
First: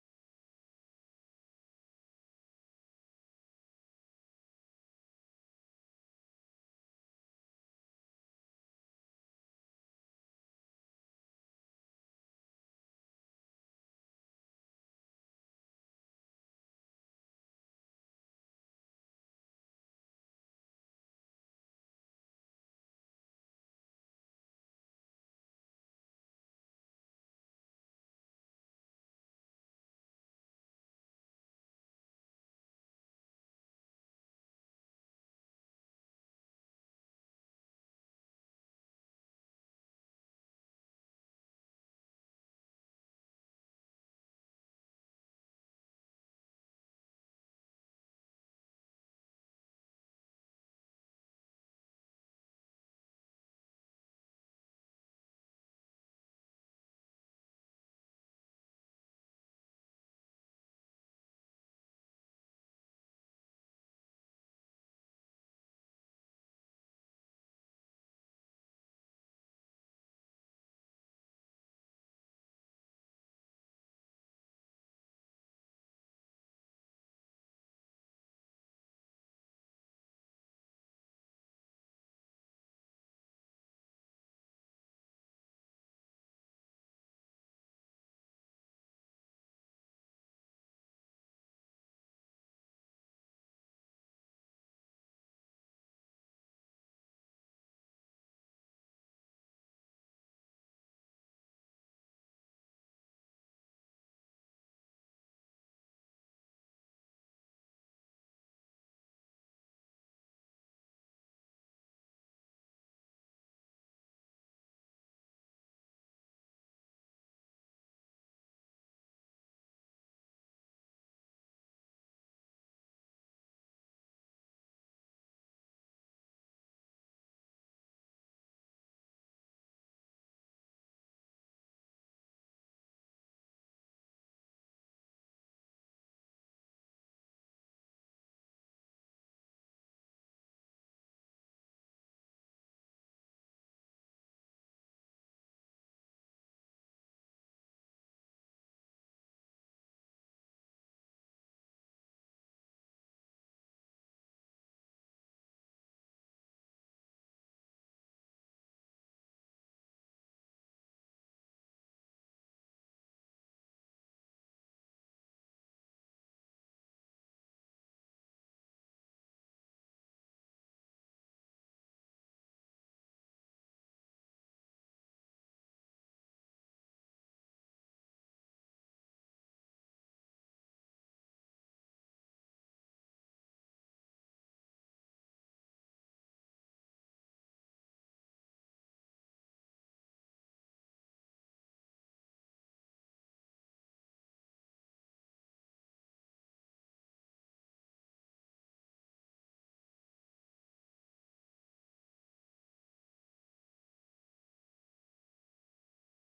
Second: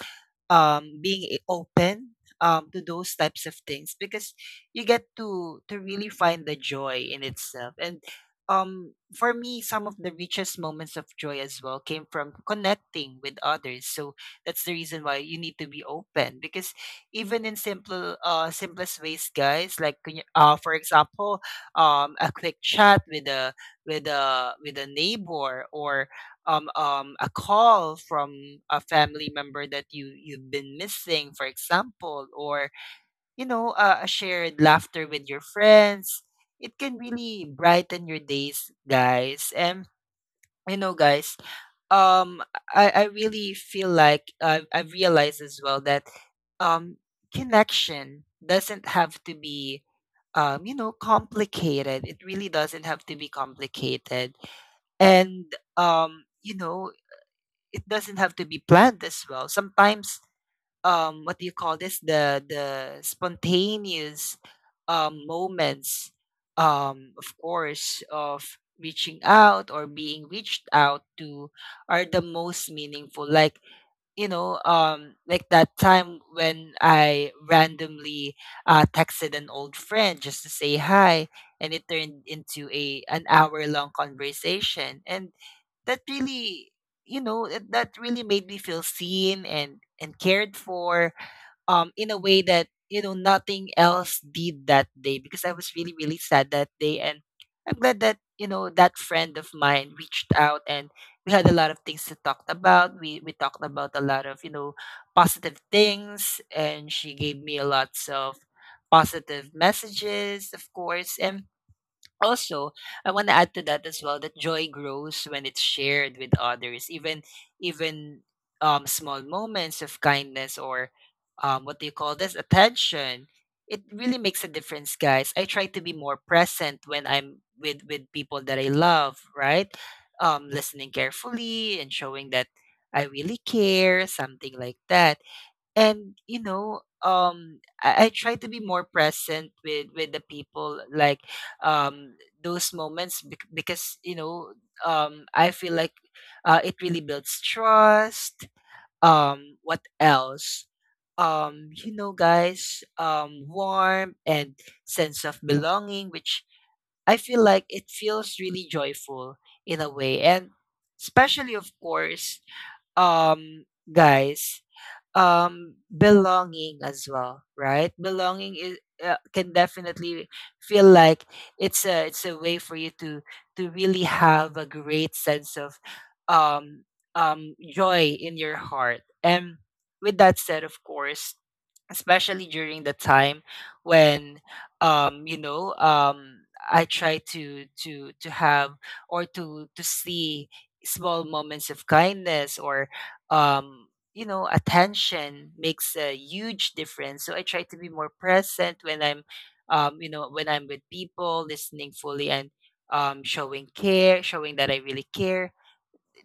being open, to those types of things, because you get to really find the joy in itself. And for me, some of the richest moments of joy as well came from connecting with others. So that's the reason why you need to be open because even in simple, simplest ways, guys, for example, a quick chat with a with a neighbor, or a call from a family member that you've been missing, for example, or a shared laughter with your friends. It can really brighten your days, guys. You know, guys, um, I really feel like I've realized as well that um, connection doesn't have to be complicated. It really doesn't have to be complicated. And um, you know, it doesn't have to be planned as well. Sometimes, what do you call this? the spontaneous moments, of course, of reaching out or being reached out to are the most meaningful. Like that time when I randomly texted an old friend just to say hi, and it turned into a an hour long conversation, and that really that really made me feel seen and cared for in a way that nothing else did that day, because I was really really sad that day, and I'm glad that that friend of mine reached out, and we had a lot of things to talk about. We talked about a lot of, you know, positive things, and she gave me a lots of positive messages, of course. And also, I want to add to that as well that joy grows when it's shared with others. Even even small moments of kindness or what do you call this attention. It really makes a difference, guys. I try to be more present when I'm with people that I love, right? Listening carefully and showing that I really care, something like that. And I try to be more present with the people, like um those moments because I feel like it really builds trust. What else you know Guys, warm and sense of belonging, which I feel like it feels really joyful in a way. And especially, of course, um guys, belonging as well, right? Belonging is can definitely feel like it's a way for you to really have a great sense of um, joy in your heart. And with that said, of course, especially during the time when um you know um I try to have or to see small moments of kindness or um attention makes a huge difference. So I try to be more present when I'm, when I'm with people, listening fully and showing care, showing that I really care.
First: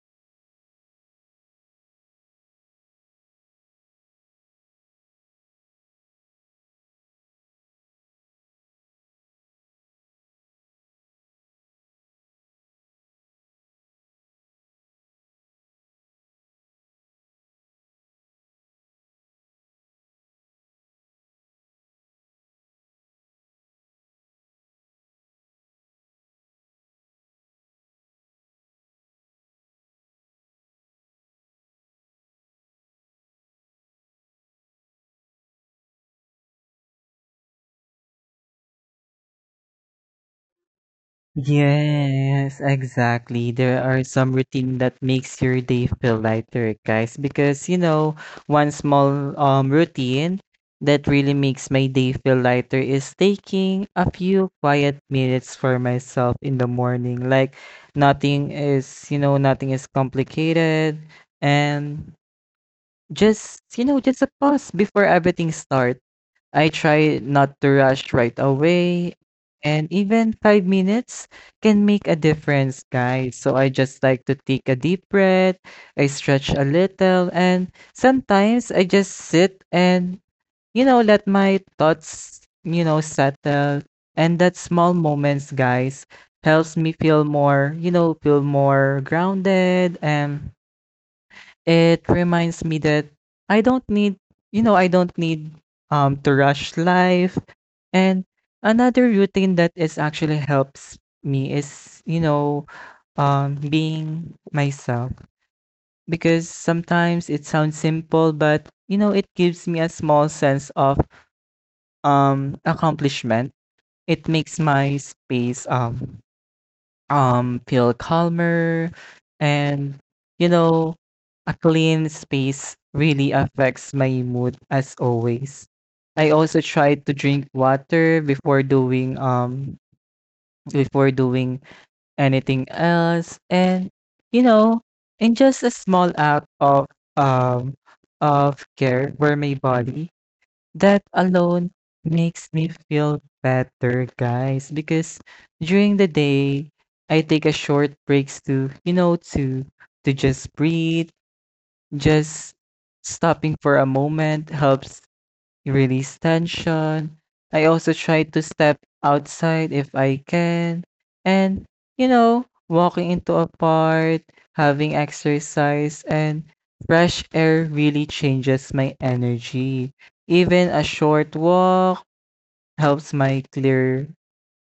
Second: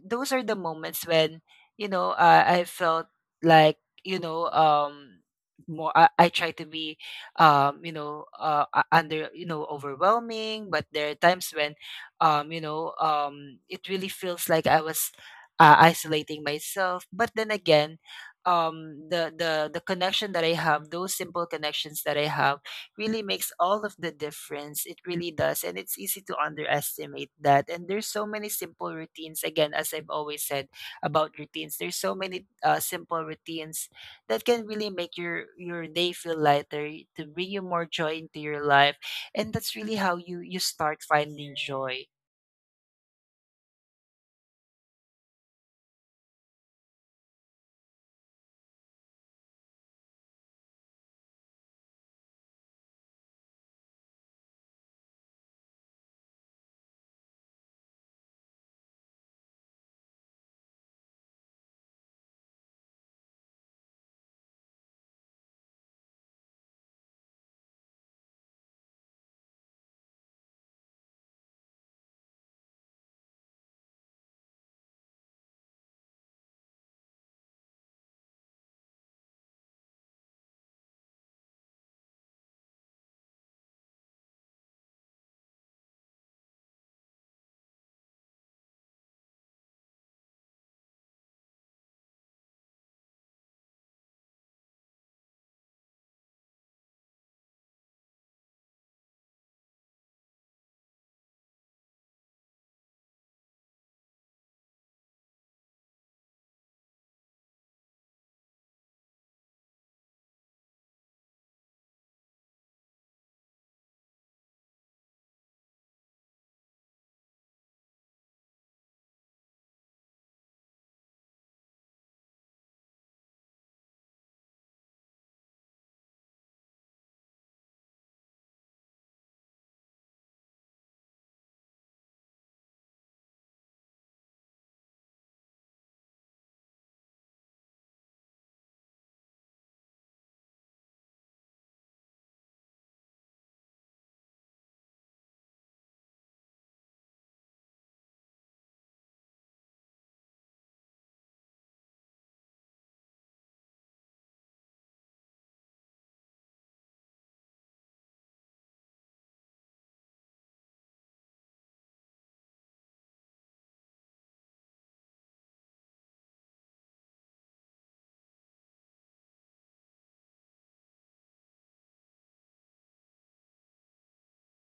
Those are the moments when I felt like you know um more. I try to be you know under you know overwhelming, but there are times when it really feels like I was, isolating myself. But then again, the connection that I have, those simple connections that I have, really makes all of the difference. It really does. And it's easy to underestimate that. And there's so many simple routines. Again, as I've always said about routines, there's so many simple routines that can really make your day feel lighter, to bring you more joy into your life. And that's really how you, you start finding joy. Yes, exactly. There are some routine that makes your day feel lighter, guys, because you know, one small routine that really makes my day feel lighter is taking a few quiet minutes for myself in the morning. Like nothing is, you know, nothing is complicated, and just, you know, just a pause before everything starts. I try not to rush right away, and even 5 minutes can make a difference, guys. So I just like to take a deep breath, I stretch a little, and sometimes I just sit and, you know, let my thoughts, you know, settle. And that small moments, guys, helps me feel more, you know, feel more grounded. And it reminds me that I don't need, you know, I don't need to rush life. And another routine that is actually helps me is, you know, being myself, because sometimes it sounds simple but you know it gives me a small sense of accomplishment. It makes my space feel calmer, and you know, a clean space really affects my mood as always. I also try to drink water before doing anything else. And you know, in just a small act um of care for my body, that alone makes me feel better, guys. Because during the day, I take a short breaks to, you know, to just breathe. Just stopping for a moment helps release tension. I also try to step outside if I can. And, you know, walking into a park, having exercise, and fresh air really changes my energy. Even a short walk helps my clear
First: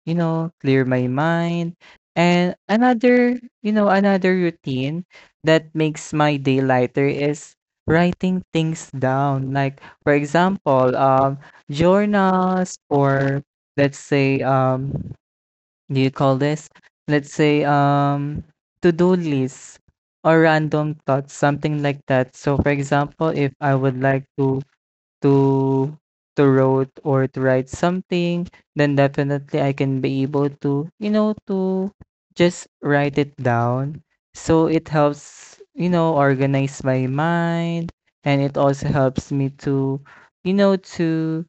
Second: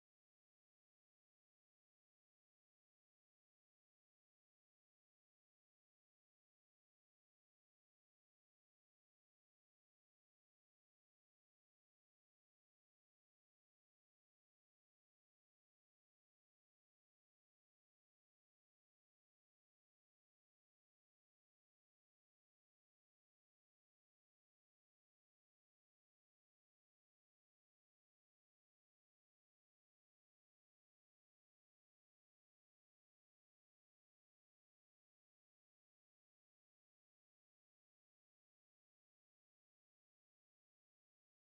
you know, clear my mind. And another, you know, another routine that makes my day lighter is writing things down. Like, for example, journals, or let's say, do you call this? Let's say, to-do lists or random thoughts, something like that. So, for example, if I would like to to to wrote or to write something, then definitely I can be able to, you know, to just write it down. So it helps, you know, organize my mind, and it also helps me to, you know,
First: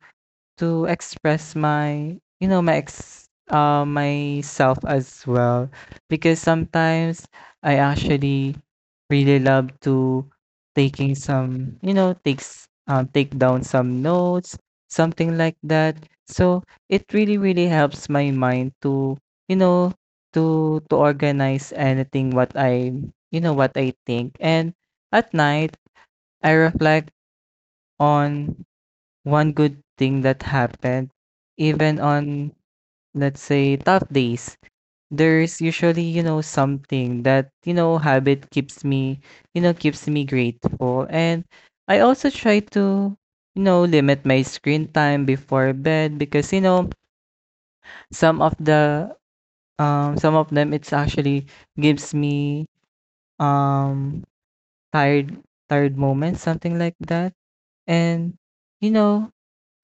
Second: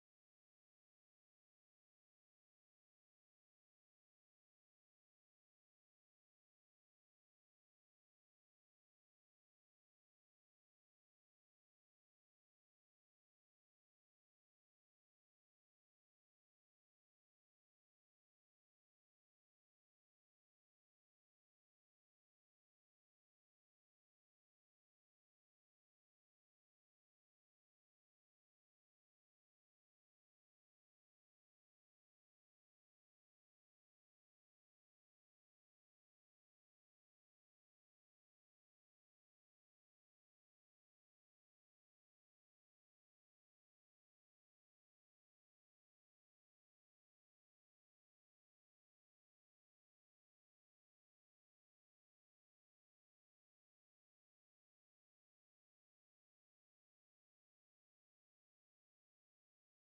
to express my you know my ex myself as well, because sometimes I actually really love to taking some, you know, take down some notes, something like that. So it really really helps my mind to, you know, to organize anything what I think. And at night I reflect on one good thing that happened, even on, let's say, tough days, there's usually, you know, something that, you know, habit keeps me, you know, keeps me grateful. And I also try to, you know, limit my screen time before bed, because, you know, some of the, some of them, it's actually gives me, um, tired, tired moments, something like that. And, you know,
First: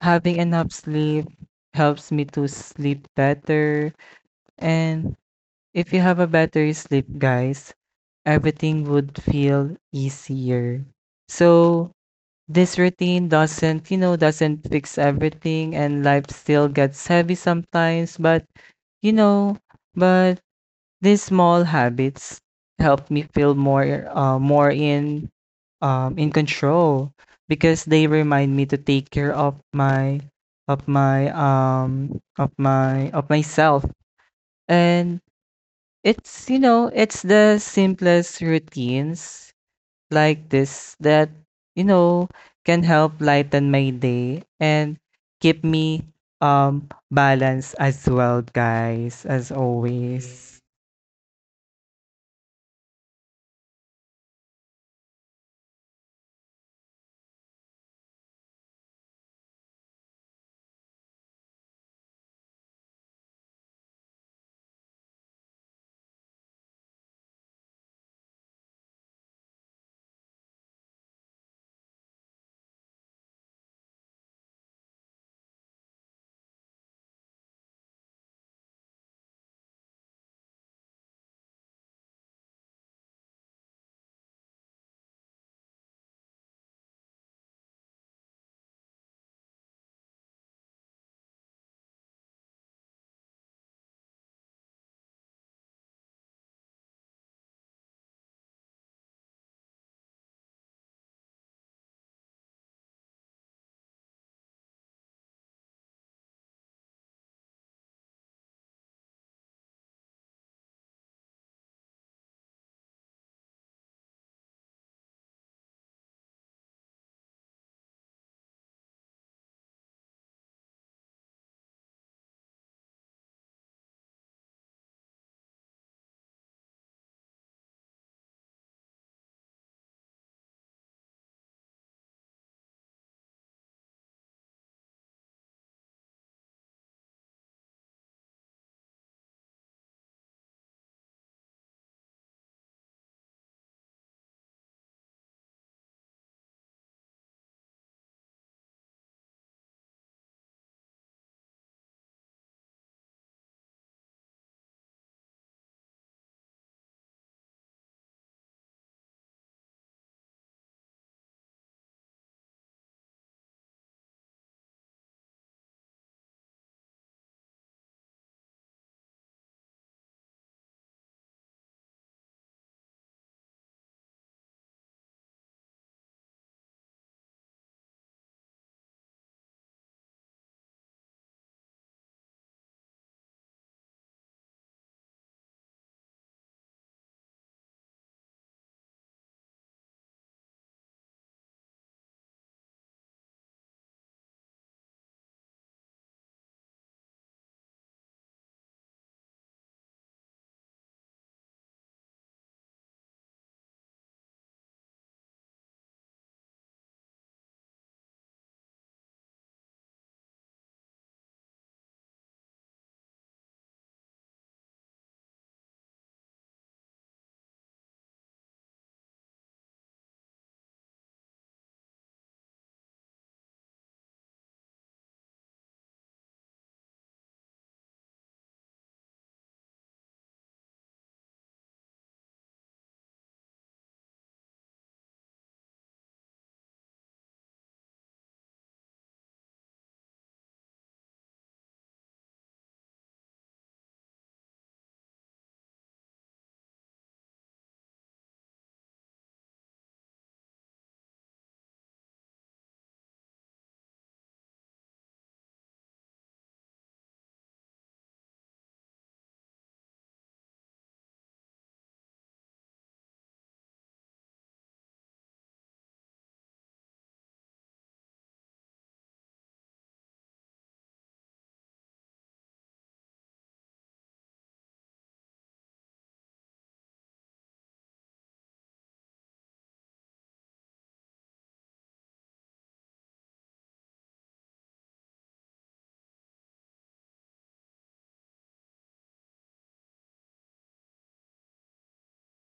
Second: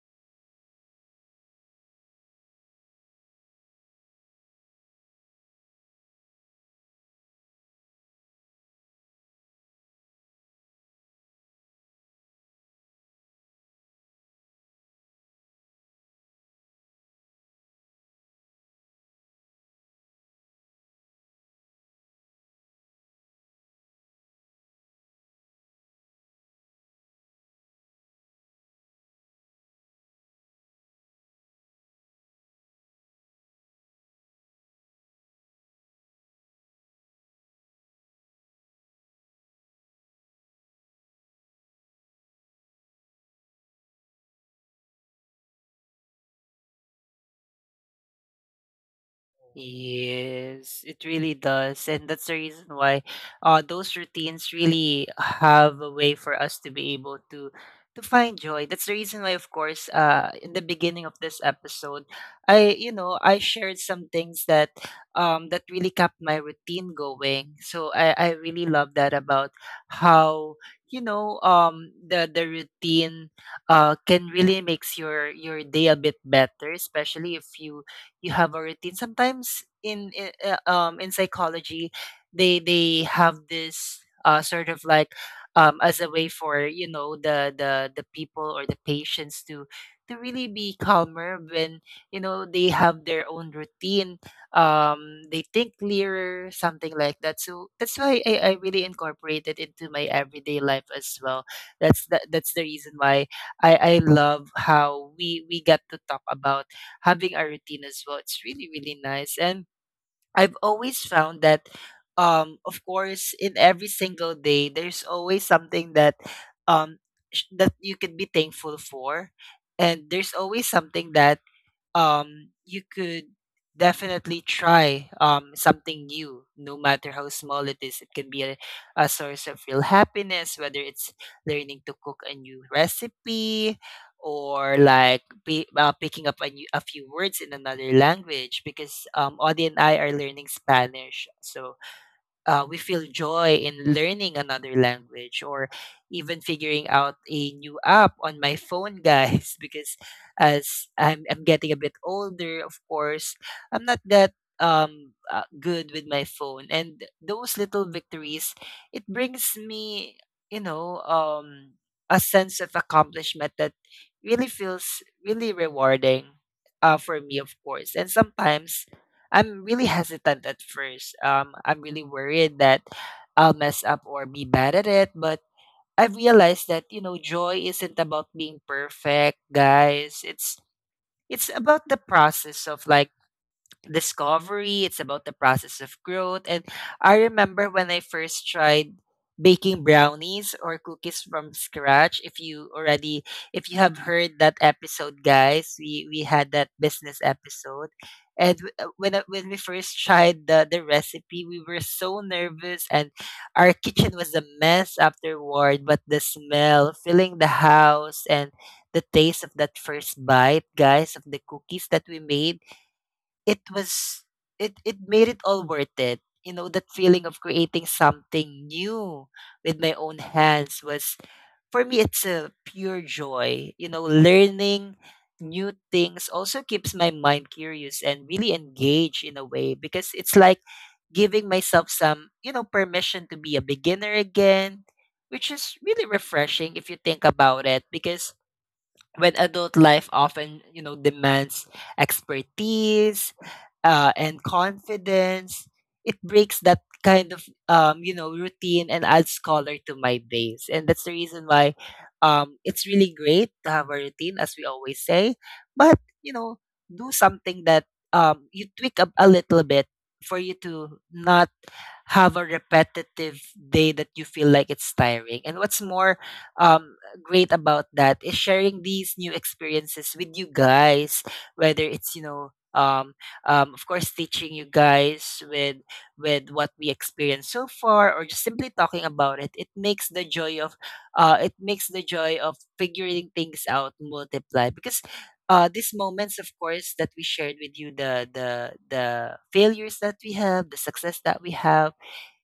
having enough sleep helps me to sleep better. And if you have a better sleep, guys, everything would feel easier. So this routine doesn't, you know, doesn't fix everything, and life still gets heavy sometimes, but you know, but these small habits help me feel more more in control, because they remind me to take care of my of my of my of myself. And it's you know it's the simplest routines like this that, you know, can help lighten my day and keep me balanced as well, guys, as Mm. always. Yes, it really does. And that's the reason why those routines really have a way for us to be able to find joy. That's the reason why, of course, in the beginning of this episode I, you know, I shared some things that that really kept my routine going. So I really love that about how, the routine can really makes your day a bit better, especially if you, you have a routine. Sometimes in in psychology, they have this sort of like as a way for, you know, the the people or the patients to really be calmer when, you know, they have their own routine. They think clearer, something like that. So that's why I really incorporate it into my everyday life as well. That's the, that's the reason why I love how we get to talk about having a routine as well. It's really, really nice. And I've always found that, of course, in every single day, there's always something that, um, that you can be thankful for, and there's always something that you could definitely try something new, no matter how small it is. It can be a source of real happiness, whether it's learning to cook a new recipe, or picking up a, new, a few words in another language, because Audie and I are learning Spanish. So we feel joy in learning another language, or even figuring out a new app on my phone, guys. Because as I'm getting a bit older, of course, I'm not that good with my phone. And those little victories, it brings me, you know um a sense of accomplishment that really feels really rewarding, for me, of course. And sometimes I'm really hesitant at first. I'm really worried that I'll mess up or be bad at it. But I've realized that, you know, joy isn't about being perfect, guys. It's about the process of, like, discovery. It's about the process of growth. And I remember when I first tried baking brownies or cookies from scratch. If you already, if you have heard that episode, guys, we had that business episode. And when when we first tried the recipe, we were so nervous, and our kitchen was a mess afterward. But the smell, filling the house, and the taste of that first bite, guys, of the cookies that we made, it was, it made it all worth it. You know, that feeling of creating something new with my own hands was, for me, it's a pure joy. You know, learning new things also keeps my mind curious and really engaged, in a way, because it's like giving myself some, you know, permission to be a beginner again, which is really refreshing if you think about it. Because when adult life often, you know, demands expertise and confidence, it breaks that kind of, you know, routine, and adds color to my days. And that's the reason why it's really great to have a routine, as we always say. But, you know, do something that you tweak up a little bit, for you to not have a repetitive day that you feel like it's tiring. And what's more um, great about that is sharing these new experiences with you guys, whether it's, you know, of course, teaching you guys with what we experienced so far, or just simply talking about it. It makes the joy of, it makes the joy of figuring things out multiply, because these moments, of course, that we shared with you, the failures that we have, the success that we have,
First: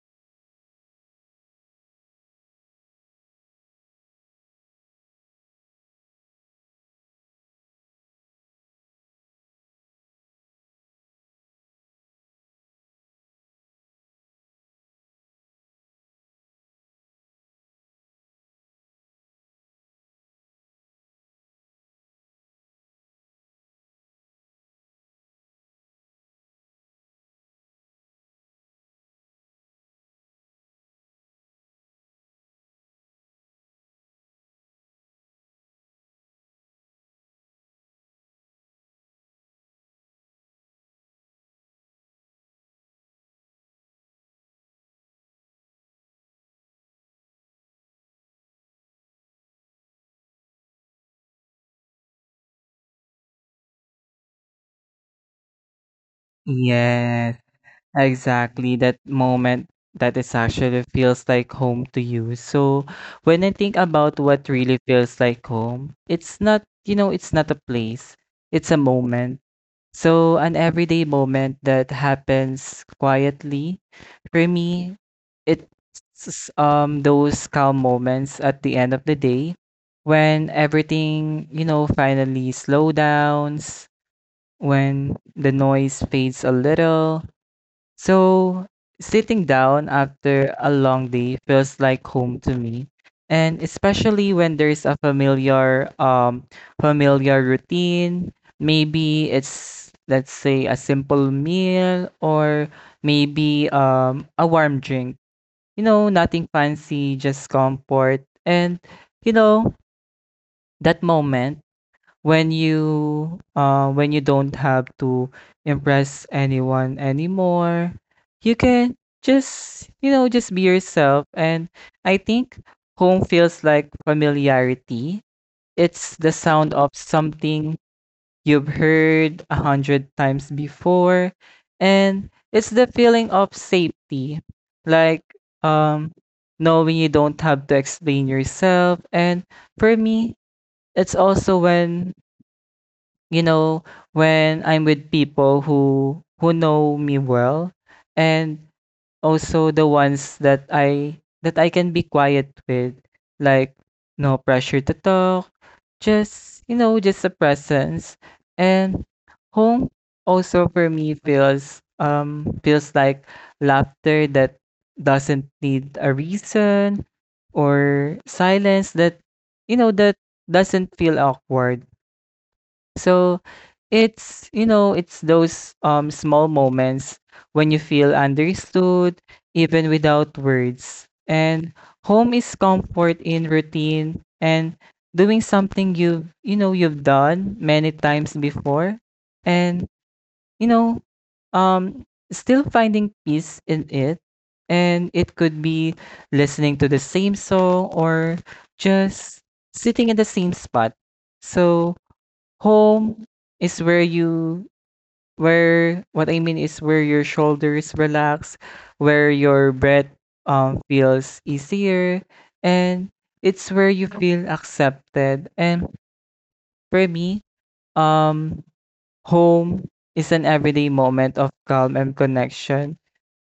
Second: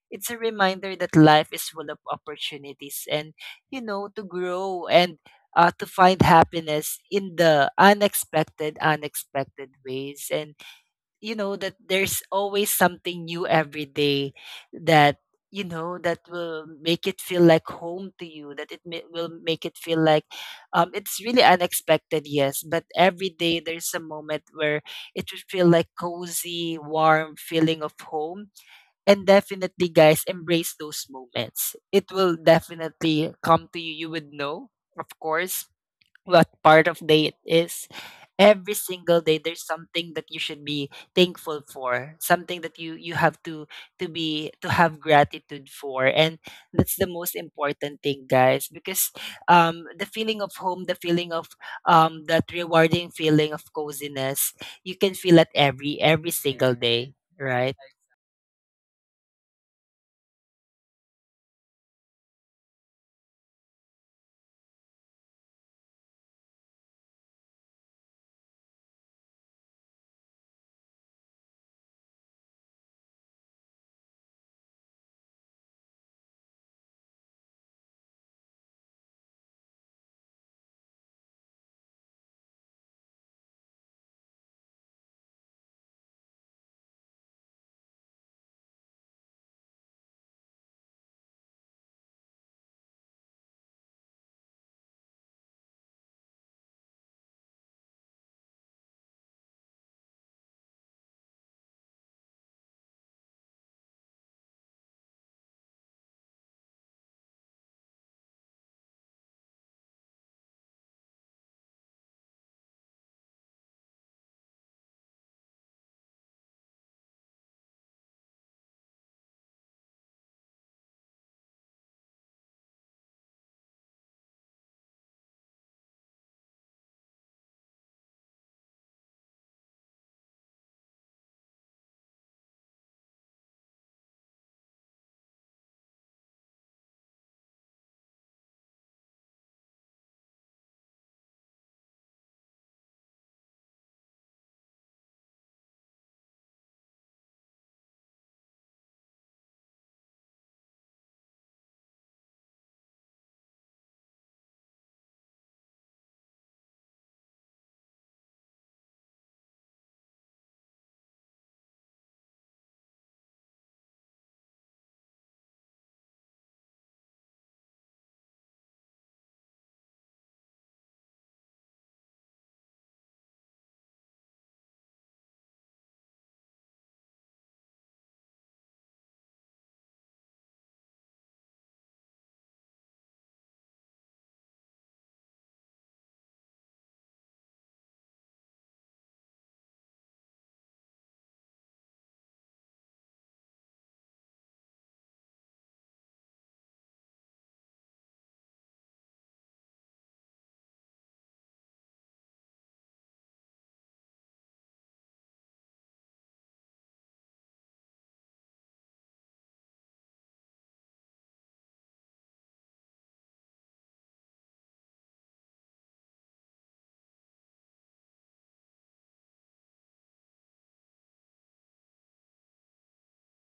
it's a reminder that life is full of opportunities, and, you know, to grow, and to find happiness in the unexpected ways, and, you know, that there's always something new every day, that, you know, that will make it feel like home to you, that will make it feel like, it's really unexpected, yes, but every day there's a moment where it would feel like cozy warm feeling of home. And definitely, guys, embrace those moments. It will definitely come to you. You would know, of course, what part of day it is. Every single day, there's something that you should be thankful for, something that you have to be to have gratitude for, and that's the most important thing, guys. Because the feeling of home, the feeling of that rewarding feeling of coziness, you can feel it every single day, Yes. right? Exactly, that moment that is actually feels like home to you. So when I think about what really feels like home, it's not, you know, it's not a place. It's a moment. So an everyday moment that happens quietly. For me, it's those calm moments at the end of the day when everything, you know, finally slow downs, when the noise fades a little. So, sitting down after a long day feels like home to me. And especially when there's a familiar routine, maybe it's let's say a simple meal, or maybe a warm drink. You know, nothing fancy, just comfort. And you know, that moment when you don't have to impress anyone anymore. You can just, you know, just be yourself. And I think home feels like familiarity. It's the sound of something you've heard a hundred times before, and it's the feeling of safety, like, um knowing you don't have to explain yourself. And for me, it's also when, you know, when I'm with people who know me well, and also the ones that I can be quiet with, like no pressure to talk, just, you know, just a presence. And home also for me feels like laughter that doesn't need a reason, or silence that, you know that doesn't feel awkward. So it's, you know it's those small moments when you feel understood, even without words. And home is comfort in routine, and doing something you've you know you've done many times before. And, you know um still finding peace in it. And it could be listening to the same song, or just sitting in the same spot. So home is where you where what I mean is, where your shoulders relax, where your breath feels easier, and it's where you feel accepted. And for me, um home is an everyday moment of calm and connection.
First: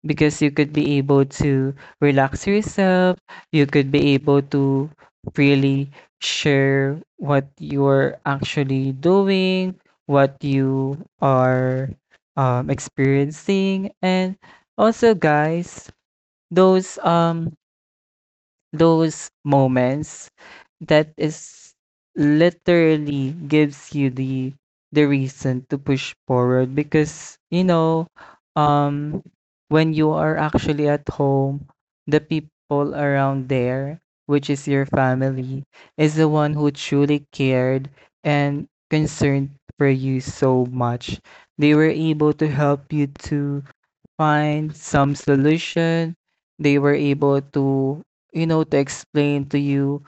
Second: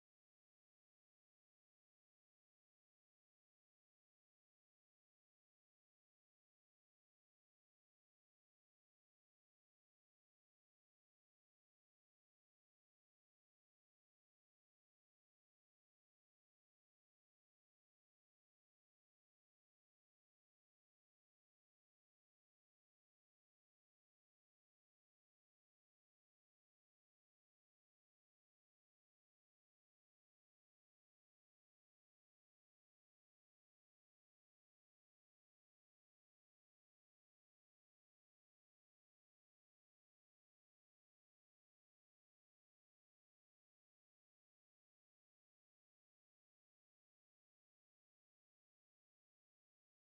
Because you could be able to relax yourself, you could be able to freely share what you're actually doing, what you are, experiencing. And also, guys, those um those moments that is literally gives you the reason to push forward. Because you know, um when you are actually at home, the people around there, which is your family, is the one who truly cared and concerned for you so much. They were able to help you to find some solution. They were able to, you know, to explain to you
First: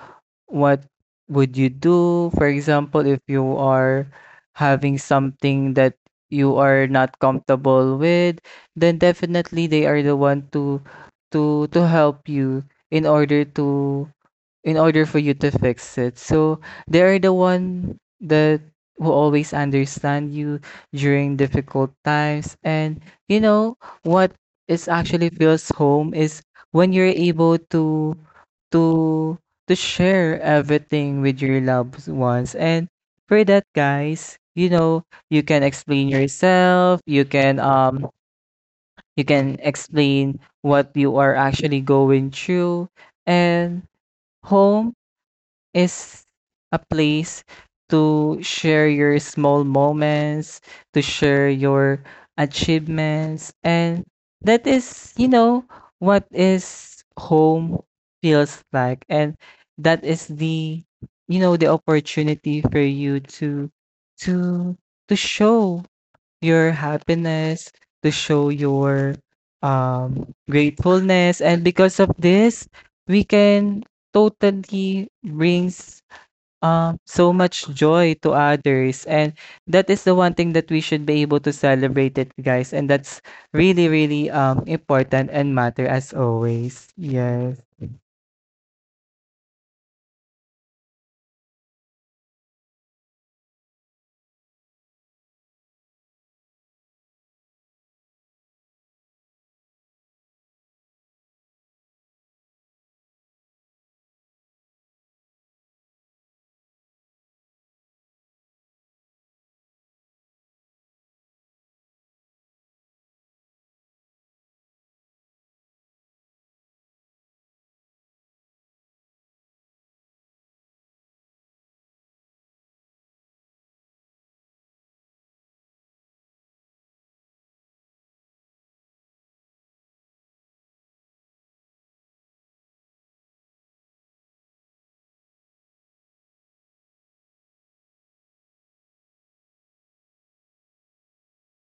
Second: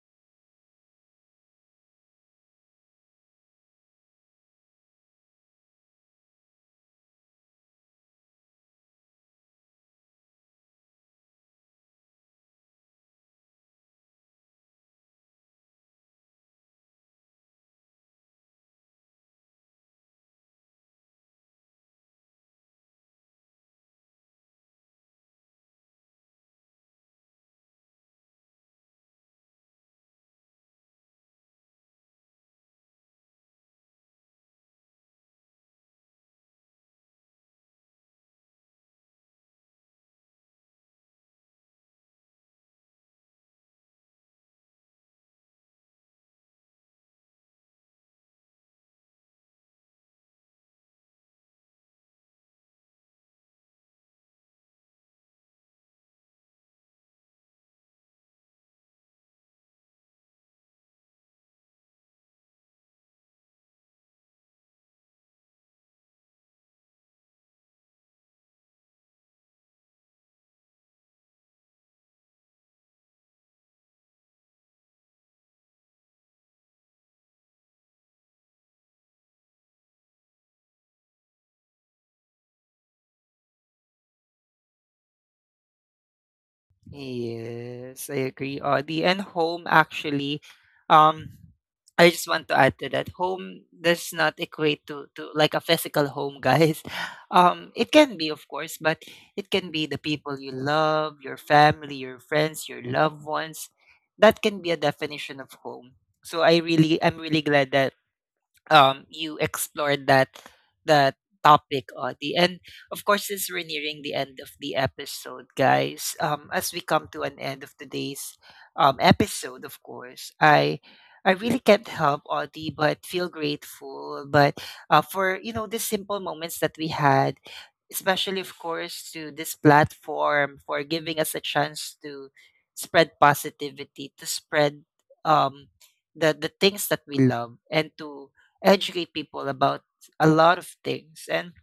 what would you do. For example, if you are having something that you are not comfortable with, then definitely they are the one to help you, in order to, in order for you to fix it. So they are the one that will always understand you during difficult times. And you know what is actually feels home is when you're able to to to share everything with your loved ones. And for that, guys, you know, you can explain yourself, you can, you can explain what you are actually going through. And home is a place to share your small moments, to share your achievements. And that is, you know, what is home feels like. And that is the, you know, the opportunity for you to to show your happiness, to show your gratefulness. And because of this, we can totally brings, so much joy to others. And that is the one thing that we should be able to celebrate it, guys. And that's really, really, important and matter as always. Yes. Yes, I agree, Audie. And home actually, um, I just want to add to that. Home does not equate to like a physical home, guys. It can be, of course, but it can be the people you love, your family, your friends, your loved ones. That can be a definition of home. So I really, I'm really glad that you explored that that topic, Audie. And of course, since we're nearing the end of the episode, guys, as we come to an end of today's episode, of course, I really can't help, Audie, but feel grateful, but for, you know, the simple moments that we had. Especially, of course, to this platform for giving us a chance to spread positivity, to spread um, the things that we love, and to educate people about a lot of things. And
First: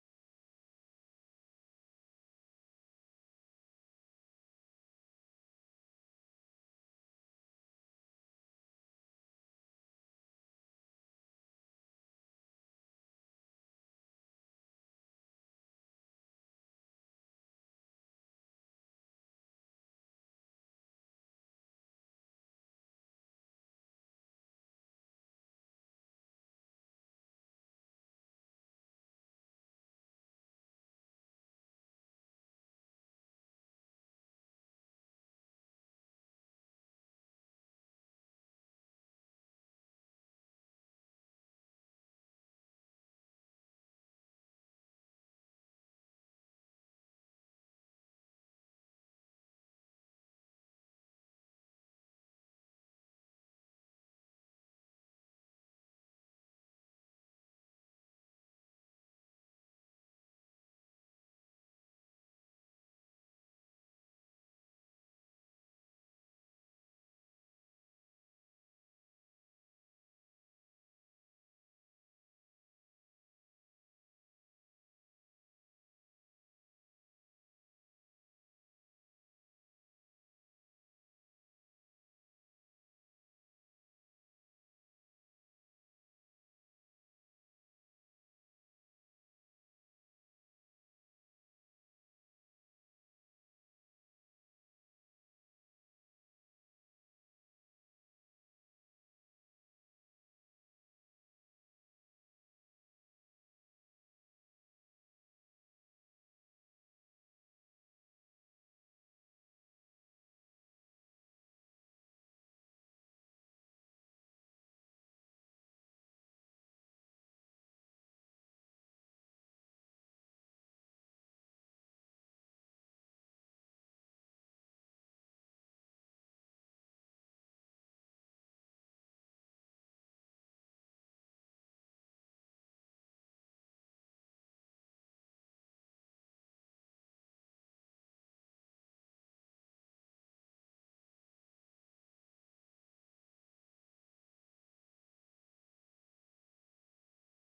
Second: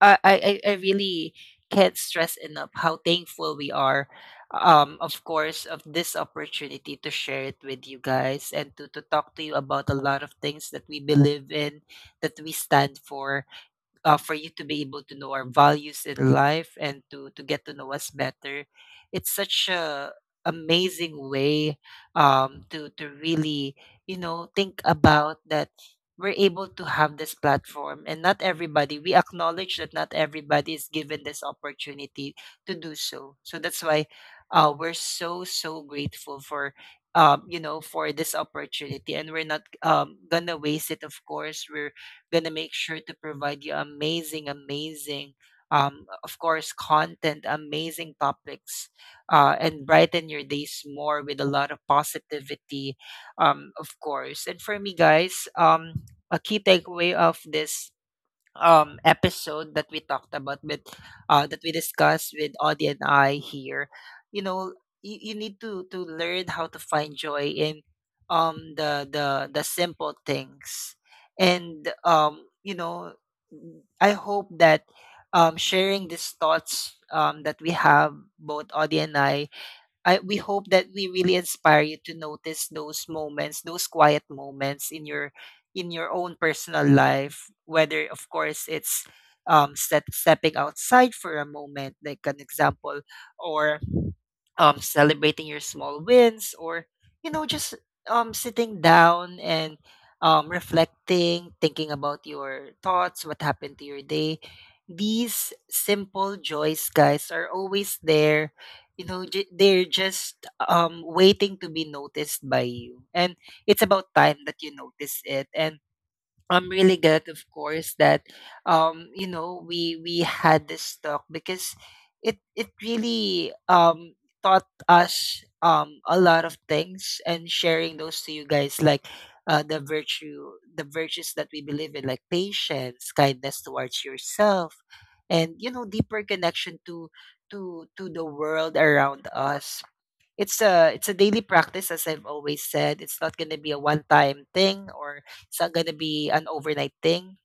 I really can't stress enough how thankful we are, of course, of this opportunity to share it with you guys and to talk to you about a lot of things that we believe in, that we stand for you to be able to know our values in life and to get to know us better. It's such a amazing way to really think about that we're able to have this platform, and not everybody, we acknowledge that not everybody is given this opportunity to do so. So that's why we're so grateful for, for this opportunity. And we're not gonna waste it. Of course we're gonna make sure to provide you amazing, amazing, of course, content, amazing topics, and brighten your days more with a lot of positivity, of course. And for me, guys, a key takeaway of this episode that we talked about with that we discussed with Audie and I here, you know, you need to learn how to find joy in the simple things. And I hope that sharing these thoughts that we have, both Audie and I, we hope that we really inspire you to notice those moments, those quiet moments in your, in your own personal life. Whether, of course, it's stepping outside for a moment, like an example, or celebrating your small wins, or just sitting down and reflecting, thinking about your thoughts, what happened to your day. These simple joys, guys, are always there. They're just waiting to be noticed by you, and it's about time that you notice it. And I'm really glad, of course, that we had this talk, because it really taught us a lot of things. And sharing those to you guys, like the virtues that we believe in, like patience, kindness towards yourself, and deeper connection to to the world around us. It's a daily practice, as I've always said. It's not gonna be a one time thing, or it's not gonna be an overnight thing.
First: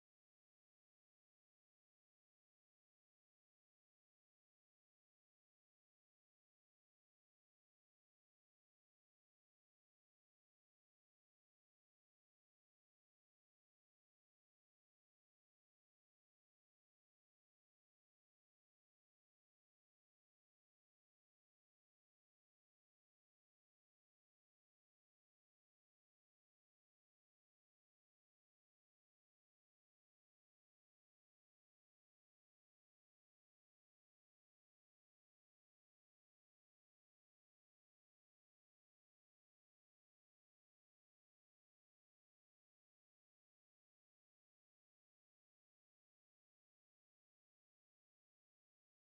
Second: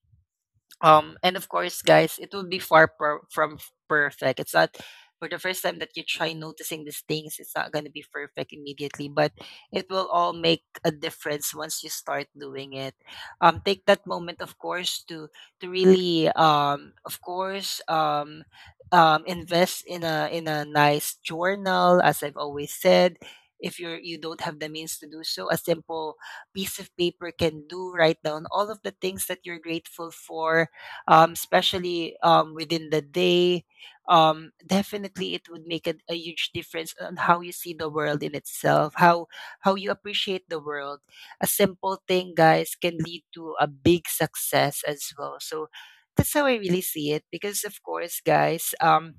And of course, guys, it will be from perfect. It's not, for the first time that you try noticing these things, it's not going to be perfect immediately, but it will all make a difference once you start doing it. Take that moment, of course, to really, invest in a, in a nice journal, as I've always said. If you're, you don't have the means to do so, a simple piece of paper can do. Write down all of the things that you're grateful for, especially within the day. Definitely, it would make a huge difference on how you see the world in itself, how you appreciate the world. A simple thing, guys, can lead to a big success as well. So that's how I really see it. Because of course, guys,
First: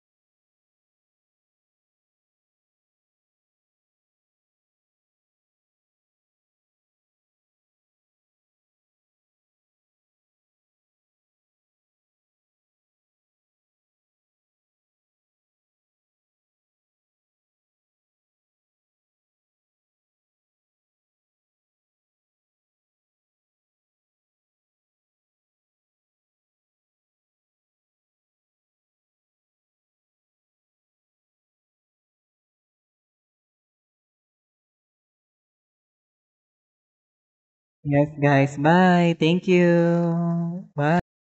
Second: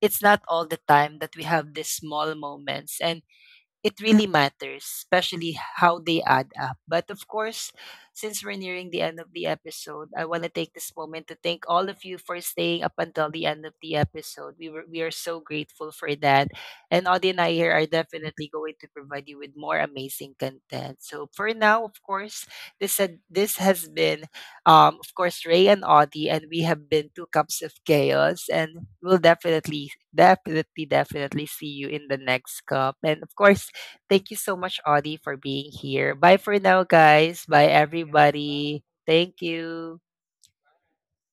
it's not all the time that we have these small moments, and it really matters, especially how they add up. But of course, since we're nearing the end of the episode, I want to take this moment to thank all of you for staying up until the end of the episode. We are so grateful for that. And Audie and I here are definitely going to provide you with more amazing content. So for now, of course, this has been of course Ray and Audie, and we have been Two Cups of Chaos, and we'll definitely, definitely, definitely see you in the next cup. And of course, thank you so much, Audie, for being here. Bye for now, guys. Bye, Yes, guys. everybody. Bye. Thank Thank you. you. Bye.